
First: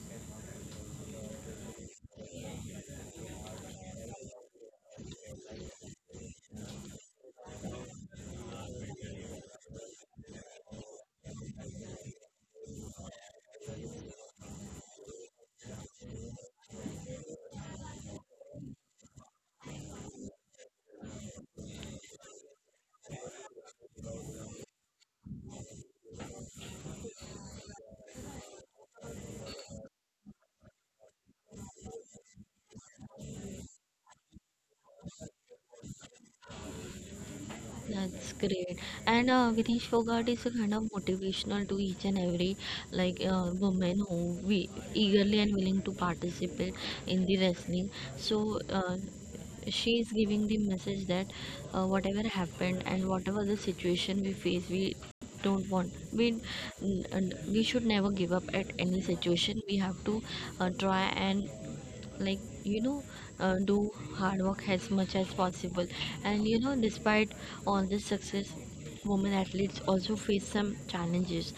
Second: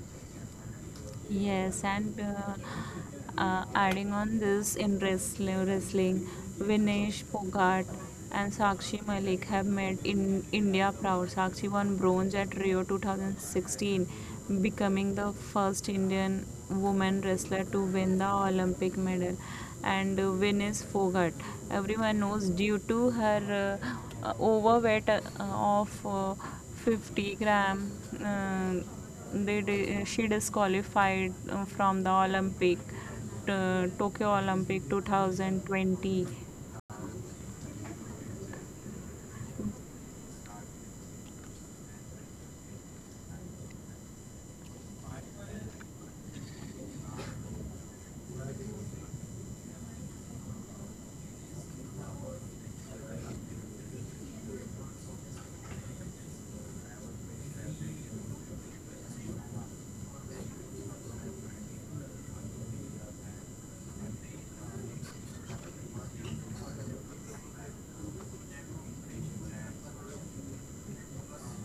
[SPEAKER 2] Yes, and uh, uh, adding on this in wrestling, wrestling, Vinesh Pogart and Sakshi Malik have made in India proud. Sakshi won bronze at Rio two thousand sixteen, becoming the first Indian woman wrestler to win the Olympic medal. And uh, Vinesh Pogart, everyone knows due to her uh, uh, overweight uh, of uh, fifty grams gram. Uh, they she disqualified uh, from the Olympic uh, Tokyo Olympic two thousand twenty.
[SPEAKER 1] That's great. And uh, Videsh Fogart is a kind of motivational to each and every like uh, woman who we eagerly and willing to participate in the wrestling. So uh, she is giving the message that uh, whatever happened and whatever the situation we face, we don't want we n- n- we should never give up at any situation. We have to uh, try and like, you know, uh, do hard work as much as possible. And you know, despite all this success, women athletes also face some challenges.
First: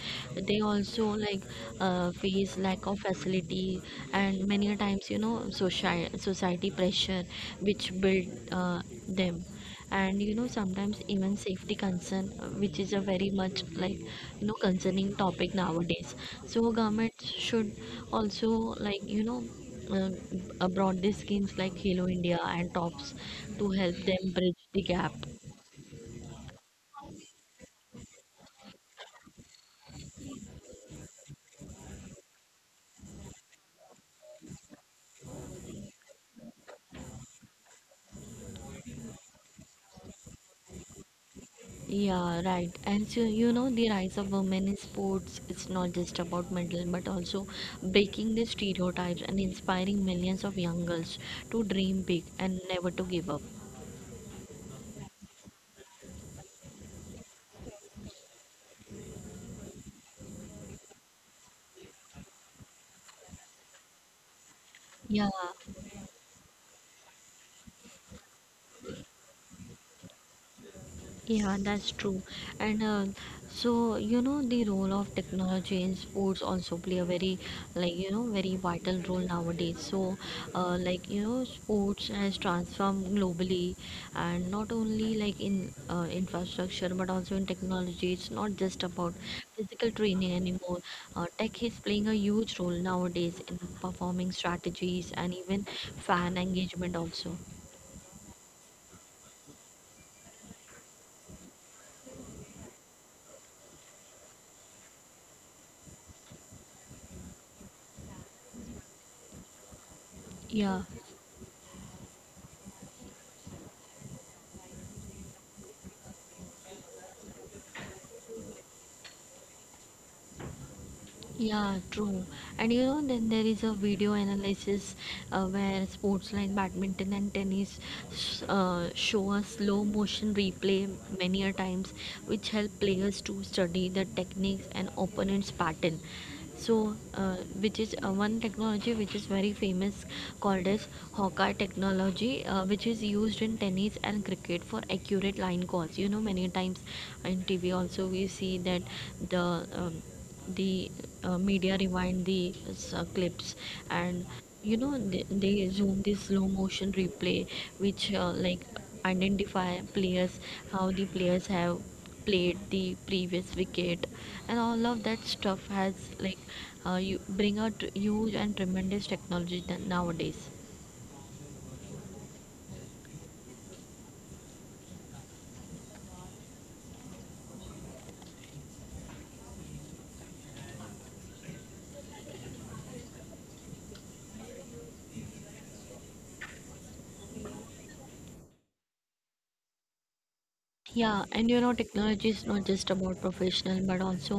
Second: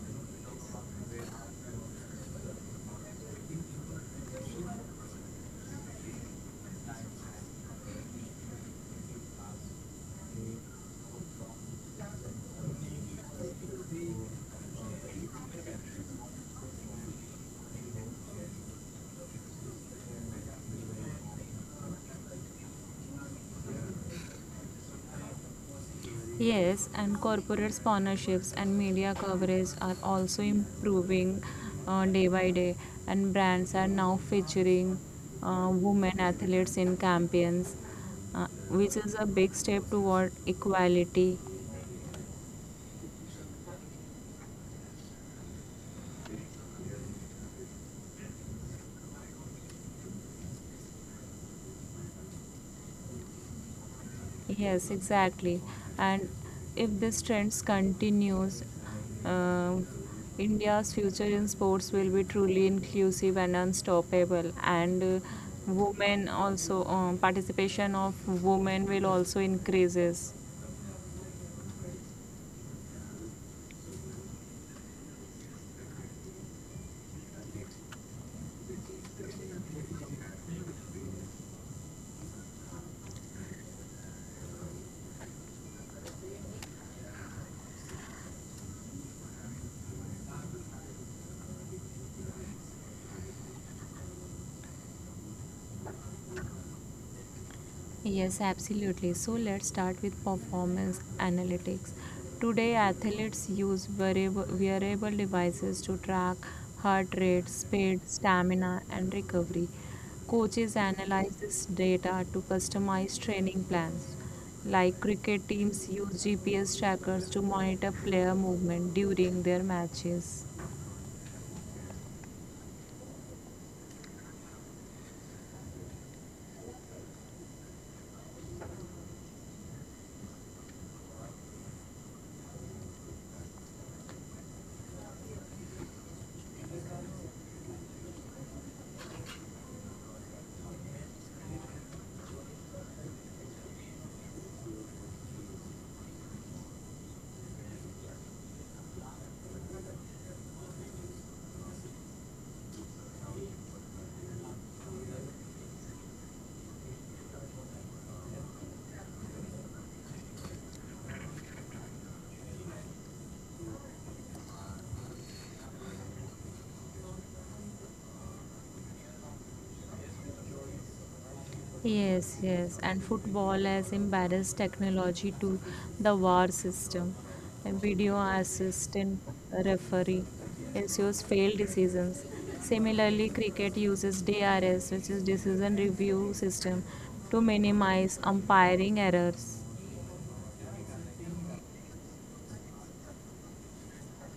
[SPEAKER 1] They also like uh, face lack of facility, and many a times, you know, social society pressure which build uh, them. And you know, sometimes even safety concern, uh, which is a very much like, you know, concerning topic nowadays. So government should also like, you know, uh, abroad these schemes like Halo India and TOPS to help them bridge the gap.
[SPEAKER 2] Yes, and corporate sponsorships and media coverage are also improving uh, day by day, and brands are now featuring uh, women athletes in campaigns, uh, which is a big step toward equality.
[SPEAKER 1] Yeah, right. And so, you know, the rise of women in sports, it's not just about medal, but also breaking the stereotypes and inspiring millions of young girls to dream big and never to give up.
[SPEAKER 2] Yes, exactly. And if this trends continues, uh, India's future in sports will be truly inclusive and unstoppable. And
[SPEAKER 1] Yeah.
[SPEAKER 2] uh, women also um, participation of women will also increases.
[SPEAKER 1] Yeah, that's true. And uh, so, you know, the role of technology in sports also play a very, like, you know, very vital role nowadays. So, uh, like, you know, sports has transformed globally and not only like in uh, infrastructure but also in technology. It's not just about physical training anymore. Uh, tech is playing a huge role nowadays in performing strategies and even fan engagement also.
[SPEAKER 2] Yes, absolutely. So let's start with performance analytics. Today, athletes use wearable, wearable devices to track heart rate, speed, stamina, and recovery.
[SPEAKER 1] Yeah.
[SPEAKER 2] Coaches analyze this data to customize training plans. Like cricket teams use G P S trackers to monitor player movement during their matches.
[SPEAKER 1] Yeah, true. And you know, then there is a video analysis uh, where sports like badminton and tennis s- uh, show a slow motion replay many a times, which help players to study the techniques and opponent's pattern. So uh, which is uh, one technology which is very famous, called as hawker technology, uh, which is used in tennis and cricket for accurate line calls. You know, many times in T V also we see that the um, the uh, media rewind the uh, clips. And you know, they, they zoom this slow motion replay which uh, like identify players, how the players have played the previous wicket, and all of that stuff has like, uh, you bring out huge and tremendous technology than nowadays.
[SPEAKER 2] Yes, yes, and football has embarrassed technology to the V A R system. A video assistant referee ensures failed decisions. Similarly, cricket uses D R S, which is decision review system, to minimize umpiring errors.
[SPEAKER 1] Yeah, and you know, technology is not just about professional, but also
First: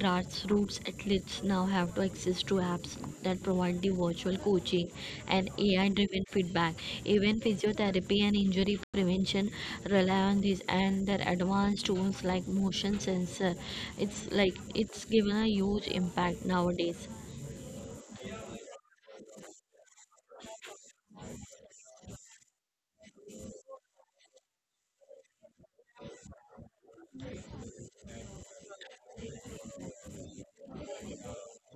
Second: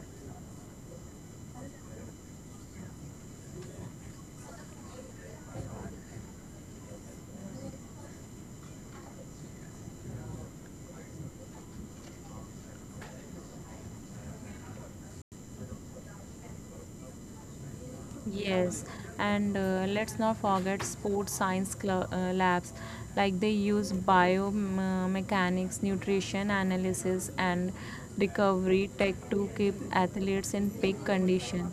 [SPEAKER 1] grassroots athletes now have to access to apps that provide the virtual coaching and AI driven feedback. Even physiotherapy and injury prevention rely on these and their advanced tools like motion sensor. It's like it's given a huge impact nowadays.
[SPEAKER 2] Yes, and uh, let's not forget sports science cl- uh, labs. Like they use biomechanics, nutrition analysis, and recovery tech to keep athletes in peak condition.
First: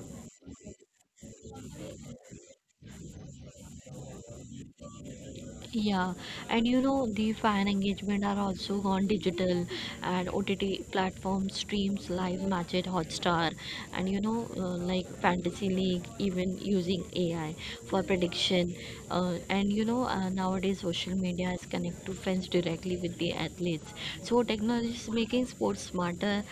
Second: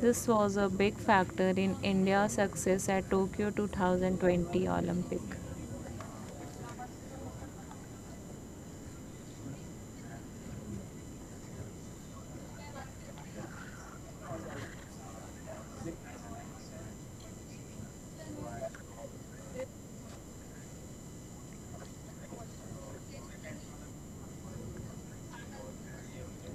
[SPEAKER 2] This was a big factor in India's success at Tokyo twenty twenty Olympic.
[SPEAKER 1] Yeah, and you know, the fan engagement are also gone digital, and O T T platforms streams live match at Hotstar. And you know, uh, like Fantasy League even using A I for prediction, uh, and you know, uh, nowadays social media is connect to fans directly with the athletes. So technology is making sports smarter,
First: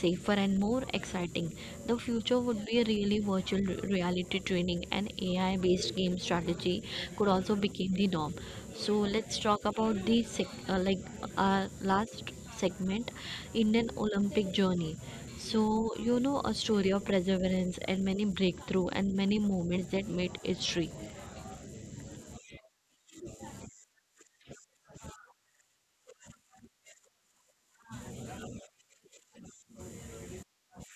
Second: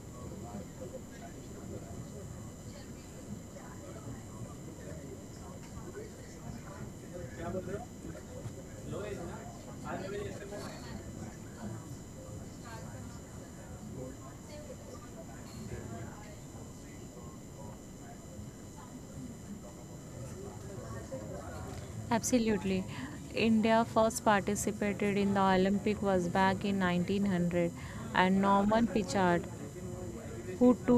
[SPEAKER 1] safer, and more exciting. The future would be really virtual reality training and A I based game strategy could also become the norm. So let's talk about the sec- uh, like our last segment, Indian Olympic journey. So you know, a story of perseverance and many breakthrough and many moments that made history.
[SPEAKER 2] Absolutely. India first participated in the Olympic was back in nineteen hundred and Norman Pichard who two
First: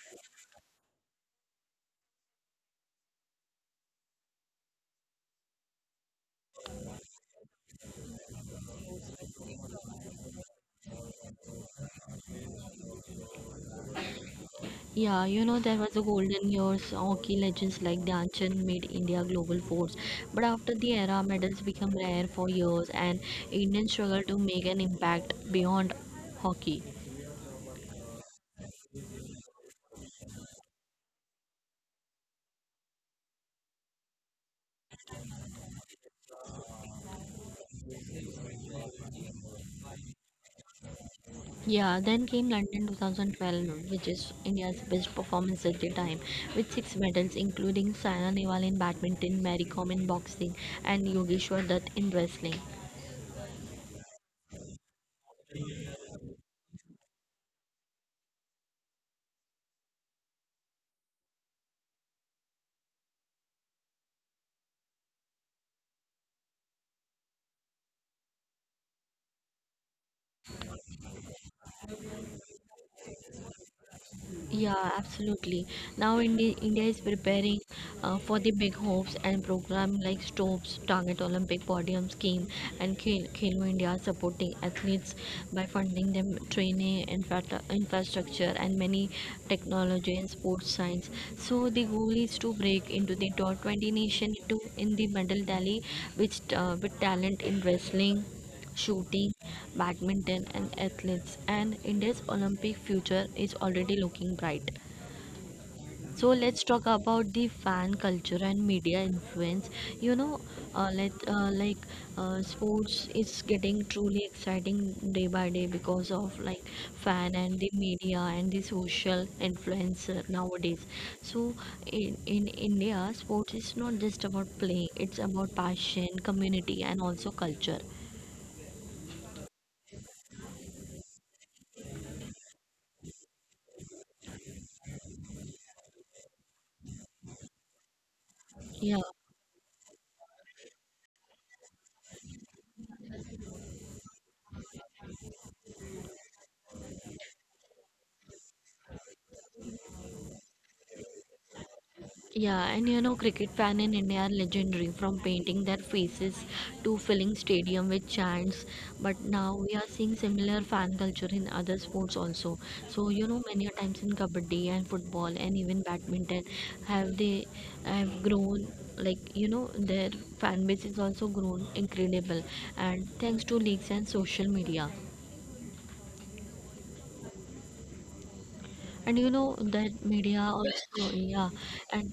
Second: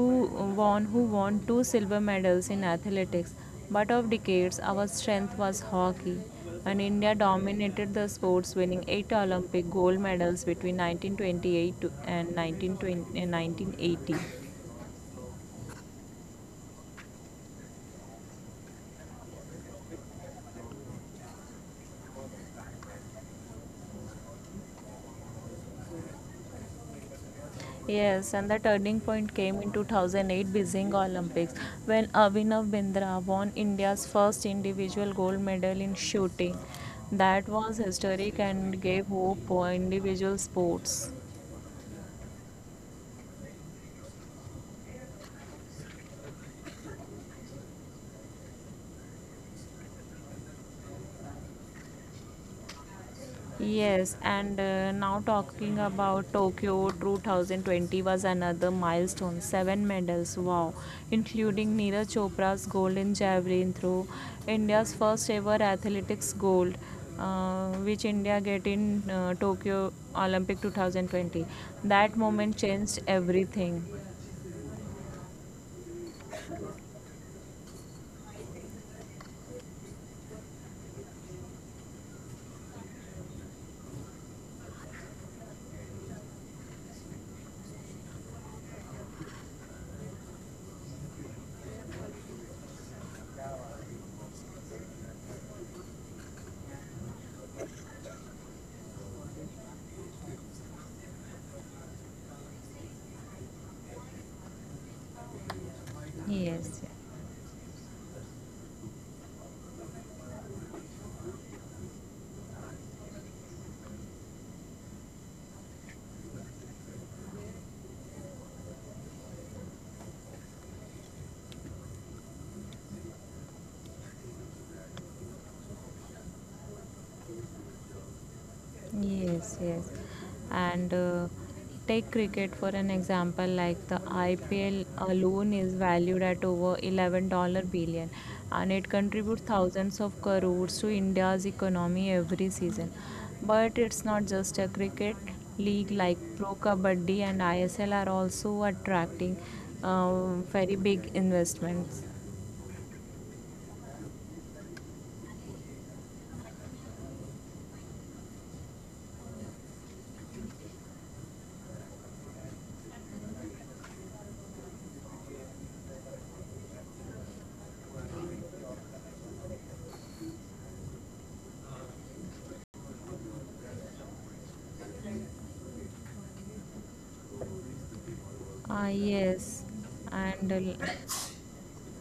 [SPEAKER 2] won who won two silver medals in athletics, but of decades our strength was hockey, and india dominated the sports winning eight olympic gold medals between nineteen twenty-eight to- and nineteen twenty and nineteen eighty.
[SPEAKER 1] Yeah, you know, there was a golden years, hockey legends like Dhyan Chand made India global force. But after the era, medals became rare for years and Indians struggled to make an impact beyond hockey.
[SPEAKER 2] Yes, and the turning point came in two thousand eight Beijing Olympics when Abhinav Bindra won India's first individual gold medal in shooting. That was historic and gave hope for individual sports.
[SPEAKER 1] Yeah, then came London twenty twelve, which is India's best performance at the time, with six medals, including Saina Nehwal in badminton, Mary Kom in boxing, and Yogeshwar Dutt in wrestling.
[SPEAKER 2] Yes, and uh, now talking about Tokyo two thousand twenty was another milestone. Seven medals, wow, including Neeraj Chopra's gold in javelin throw, India's first ever athletics gold, uh, which India get in uh, Tokyo Olympic twenty twenty. That moment changed everything.
[SPEAKER 1] Yeah, absolutely. Now India, India is preparing uh, for the big hopes and program like STOPS, Target Olympic Podium Scheme, and Khel- Khelo India supporting athletes by funding them training, infra- infrastructure, and many technology and sports science. So the goal is to break into the top twenty nation into in the medal tally, which uh, with talent in wrestling, shooting, badminton, and athletes, and India's Olympic future is already looking bright. So let's talk
[SPEAKER 2] Yes, yes.
[SPEAKER 1] about the fan culture and media influence. You know, uh, let uh, like uh, sports is getting truly exciting day by day because of like fan and the media and the social influencer nowadays. So in in India, sports is not just about playing; it's about passion, community, and also culture.
[SPEAKER 2] Yes, yes. And uh, take cricket for an example, like the I P L alone is valued at over eleven dollar billion, and
[SPEAKER 1] Yeah.
[SPEAKER 2] it contributes thousands of crores to India's economy every season. But it's not just a cricket league like Pro Kabaddi and I S L are also attracting um, very big investments.
[SPEAKER 1] Yeah, and you know, cricket fan in India are legendary, from painting their faces to filling stadium with chants. But now we are seeing similar fan culture in other sports also. So you know, many a times in kabaddi and football and even badminton, have they have grown, like you know, their fan base is also grown incredible, and thanks to leagues and social media,
[SPEAKER 2] Ah,
[SPEAKER 1] and you know
[SPEAKER 2] yes,
[SPEAKER 1] that media
[SPEAKER 2] and uh,
[SPEAKER 1] also. Yeah, and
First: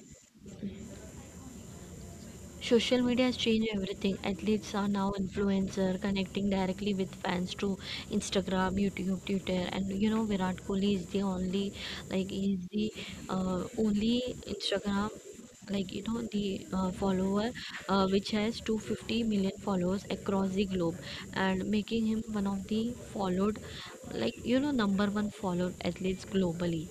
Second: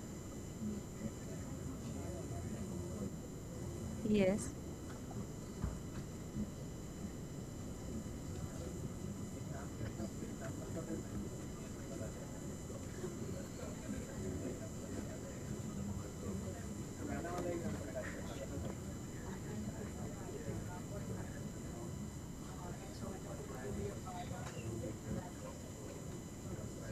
[SPEAKER 1] Social media has changed everything.
[SPEAKER 2] yes.
[SPEAKER 1] Athletes are now influencer, connecting directly with fans through Instagram, YouTube, Twitter. And you know, Virat Kohli is the only, like he's the uh, only Instagram, like you know, the uh, follower, uh, which has two hundred fifty million followers across the globe, and making him one of the followed, like you know, number one followed athletes globally.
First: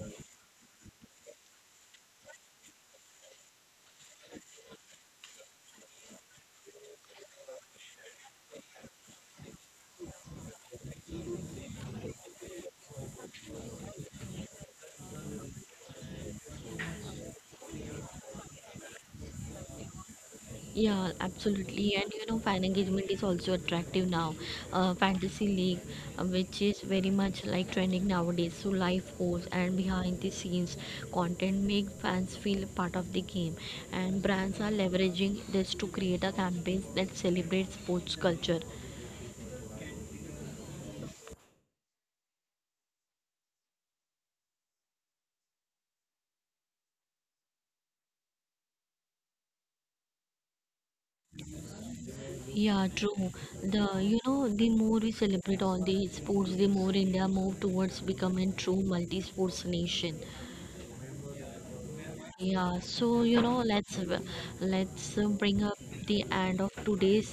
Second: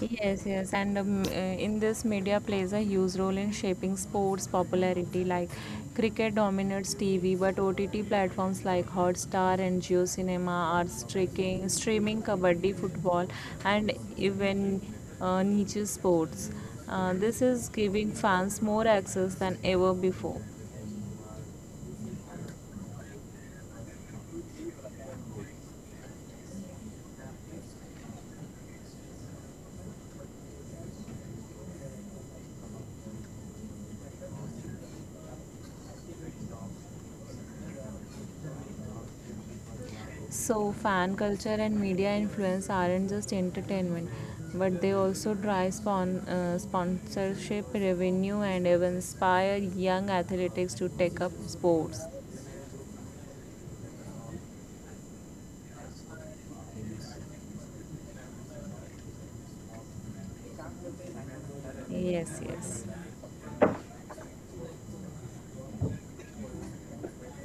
[SPEAKER 2] Yes, yes, and um, uh, in this, media plays a huge role in shaping sports popularity. Like cricket dominates T V, but O T T platforms like Hotstar and Geo Cinema are streaking, streaming kabaddi, football, and even uh, niche sports. Uh, this is giving fans more access than ever before.
[SPEAKER 1] Yeah, absolutely. And you know, fan engagement is also attractive now. Uh, Fantasy League, uh, which is very much like trending nowadays. So, live posts and behind the scenes content make fans feel part of the game. And brands are leveraging this to create a campaign that celebrates sports culture.
[SPEAKER 2] So, fan culture and media influence aren't just entertainment, but they also drive spon- uh, sponsorship, revenue, and even inspire young athletics to take up sports.
[SPEAKER 1] Yeah, true. The, you know, the more we celebrate all the sports, the more India move towards becoming true multi-sports nation.
[SPEAKER 2] Yes, yes.
[SPEAKER 1] Yeah, so you know, let's let's uh, bring up the end of today's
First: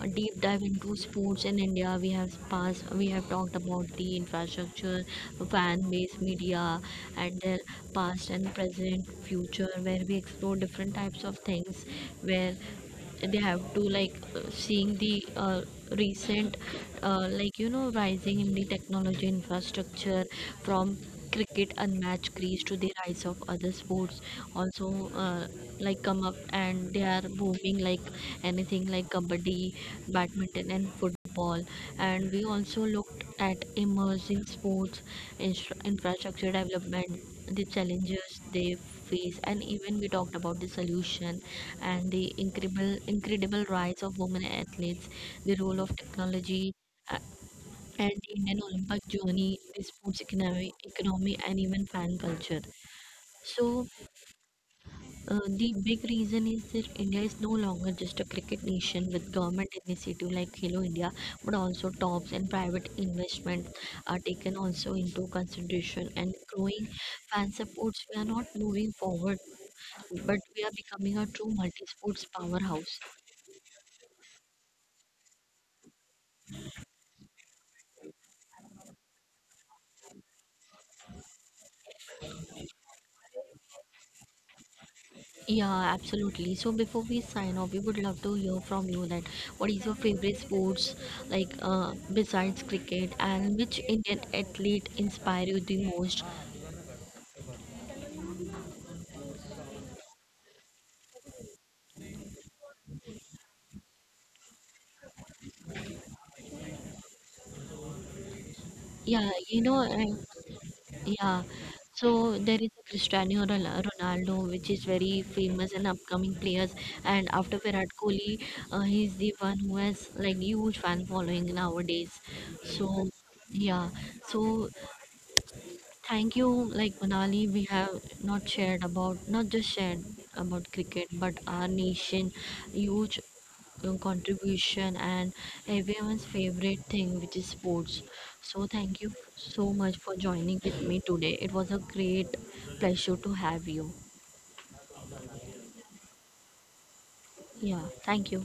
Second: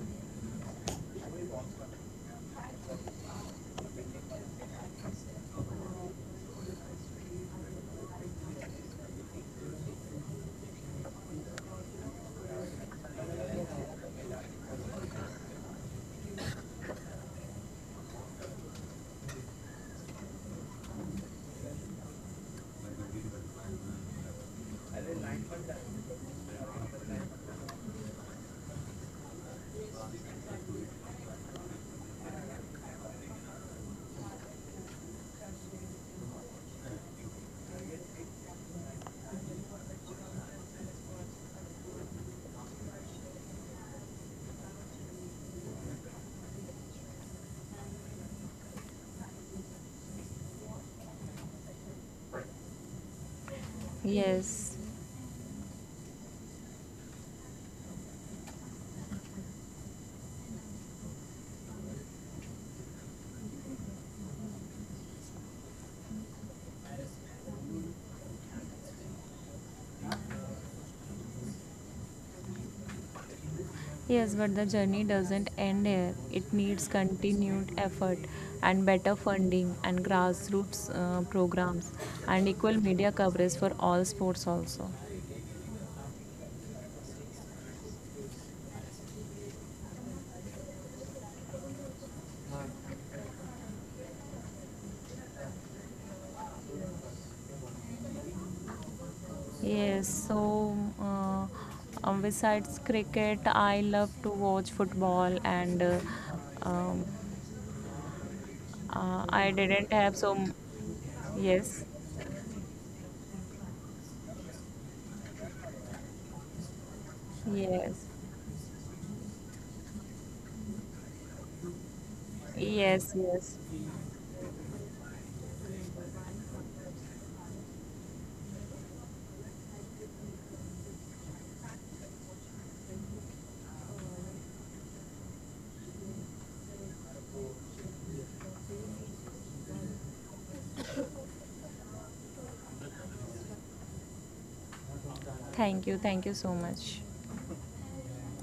[SPEAKER 1] uh, deep dive into sports in India. We have passed, we have talked about the infrastructure, fan base, media, and their past and present, future, where we explore different types of things, where they have to like uh, seeing the uh, recent uh, like you know, rising in the technology infrastructure from cricket unmatched crease to the rise of other sports also, uh, like come up and they are booming like anything, like kabaddi, badminton and football, and we also looked at emerging sports instru- infrastructure development, the challenges they face, and even we talked about the solution and the incredible incredible rise of women athletes, the role of technology, uh, and the Indian Olympic journey, the sports economy, economy and even fan culture. So
[SPEAKER 2] Yes.
[SPEAKER 1] uh, the big reason is that India is no longer just a cricket nation. With government initiative like Hello India, but also tops and private investment are taken also into consideration and growing fan supports. We are not moving forward, but we are becoming a true multi-sports powerhouse.
[SPEAKER 2] Yes, but the journey doesn't end here. It needs continued effort and better funding and grassroots uh, programs and equal media coverage for all sports also.
[SPEAKER 1] Yeah, absolutely. So before we sign off, we would love to hear from you that what is your favorite sports, like uh, besides cricket, and which Indian athlete inspire you the most?
[SPEAKER 2] Yes, so uh, um, besides cricket, I love to watch football, and uh, um,
[SPEAKER 1] Yeah,
[SPEAKER 2] uh, I
[SPEAKER 1] you know,
[SPEAKER 2] didn't
[SPEAKER 1] uh,
[SPEAKER 2] have so. M-
[SPEAKER 1] yeah.
[SPEAKER 2] yes,
[SPEAKER 1] So there is Cristiano Ronal- Ronaldo, which is very famous and upcoming players, and after Virat
[SPEAKER 2] yes,
[SPEAKER 1] Kohli, uh, he's the one who has like huge fan following nowadays. So
[SPEAKER 2] yes, yes.
[SPEAKER 1] yeah, so thank you, like Manali, we have not shared about, not just shared about cricket, but our nation, huge uh, contribution and everyone's favorite thing, which is sports. So thank you so much for joining with me today. It was a great pleasure to have you.
[SPEAKER 2] Thank you, thank you so much.
[SPEAKER 1] Yeah, thank you.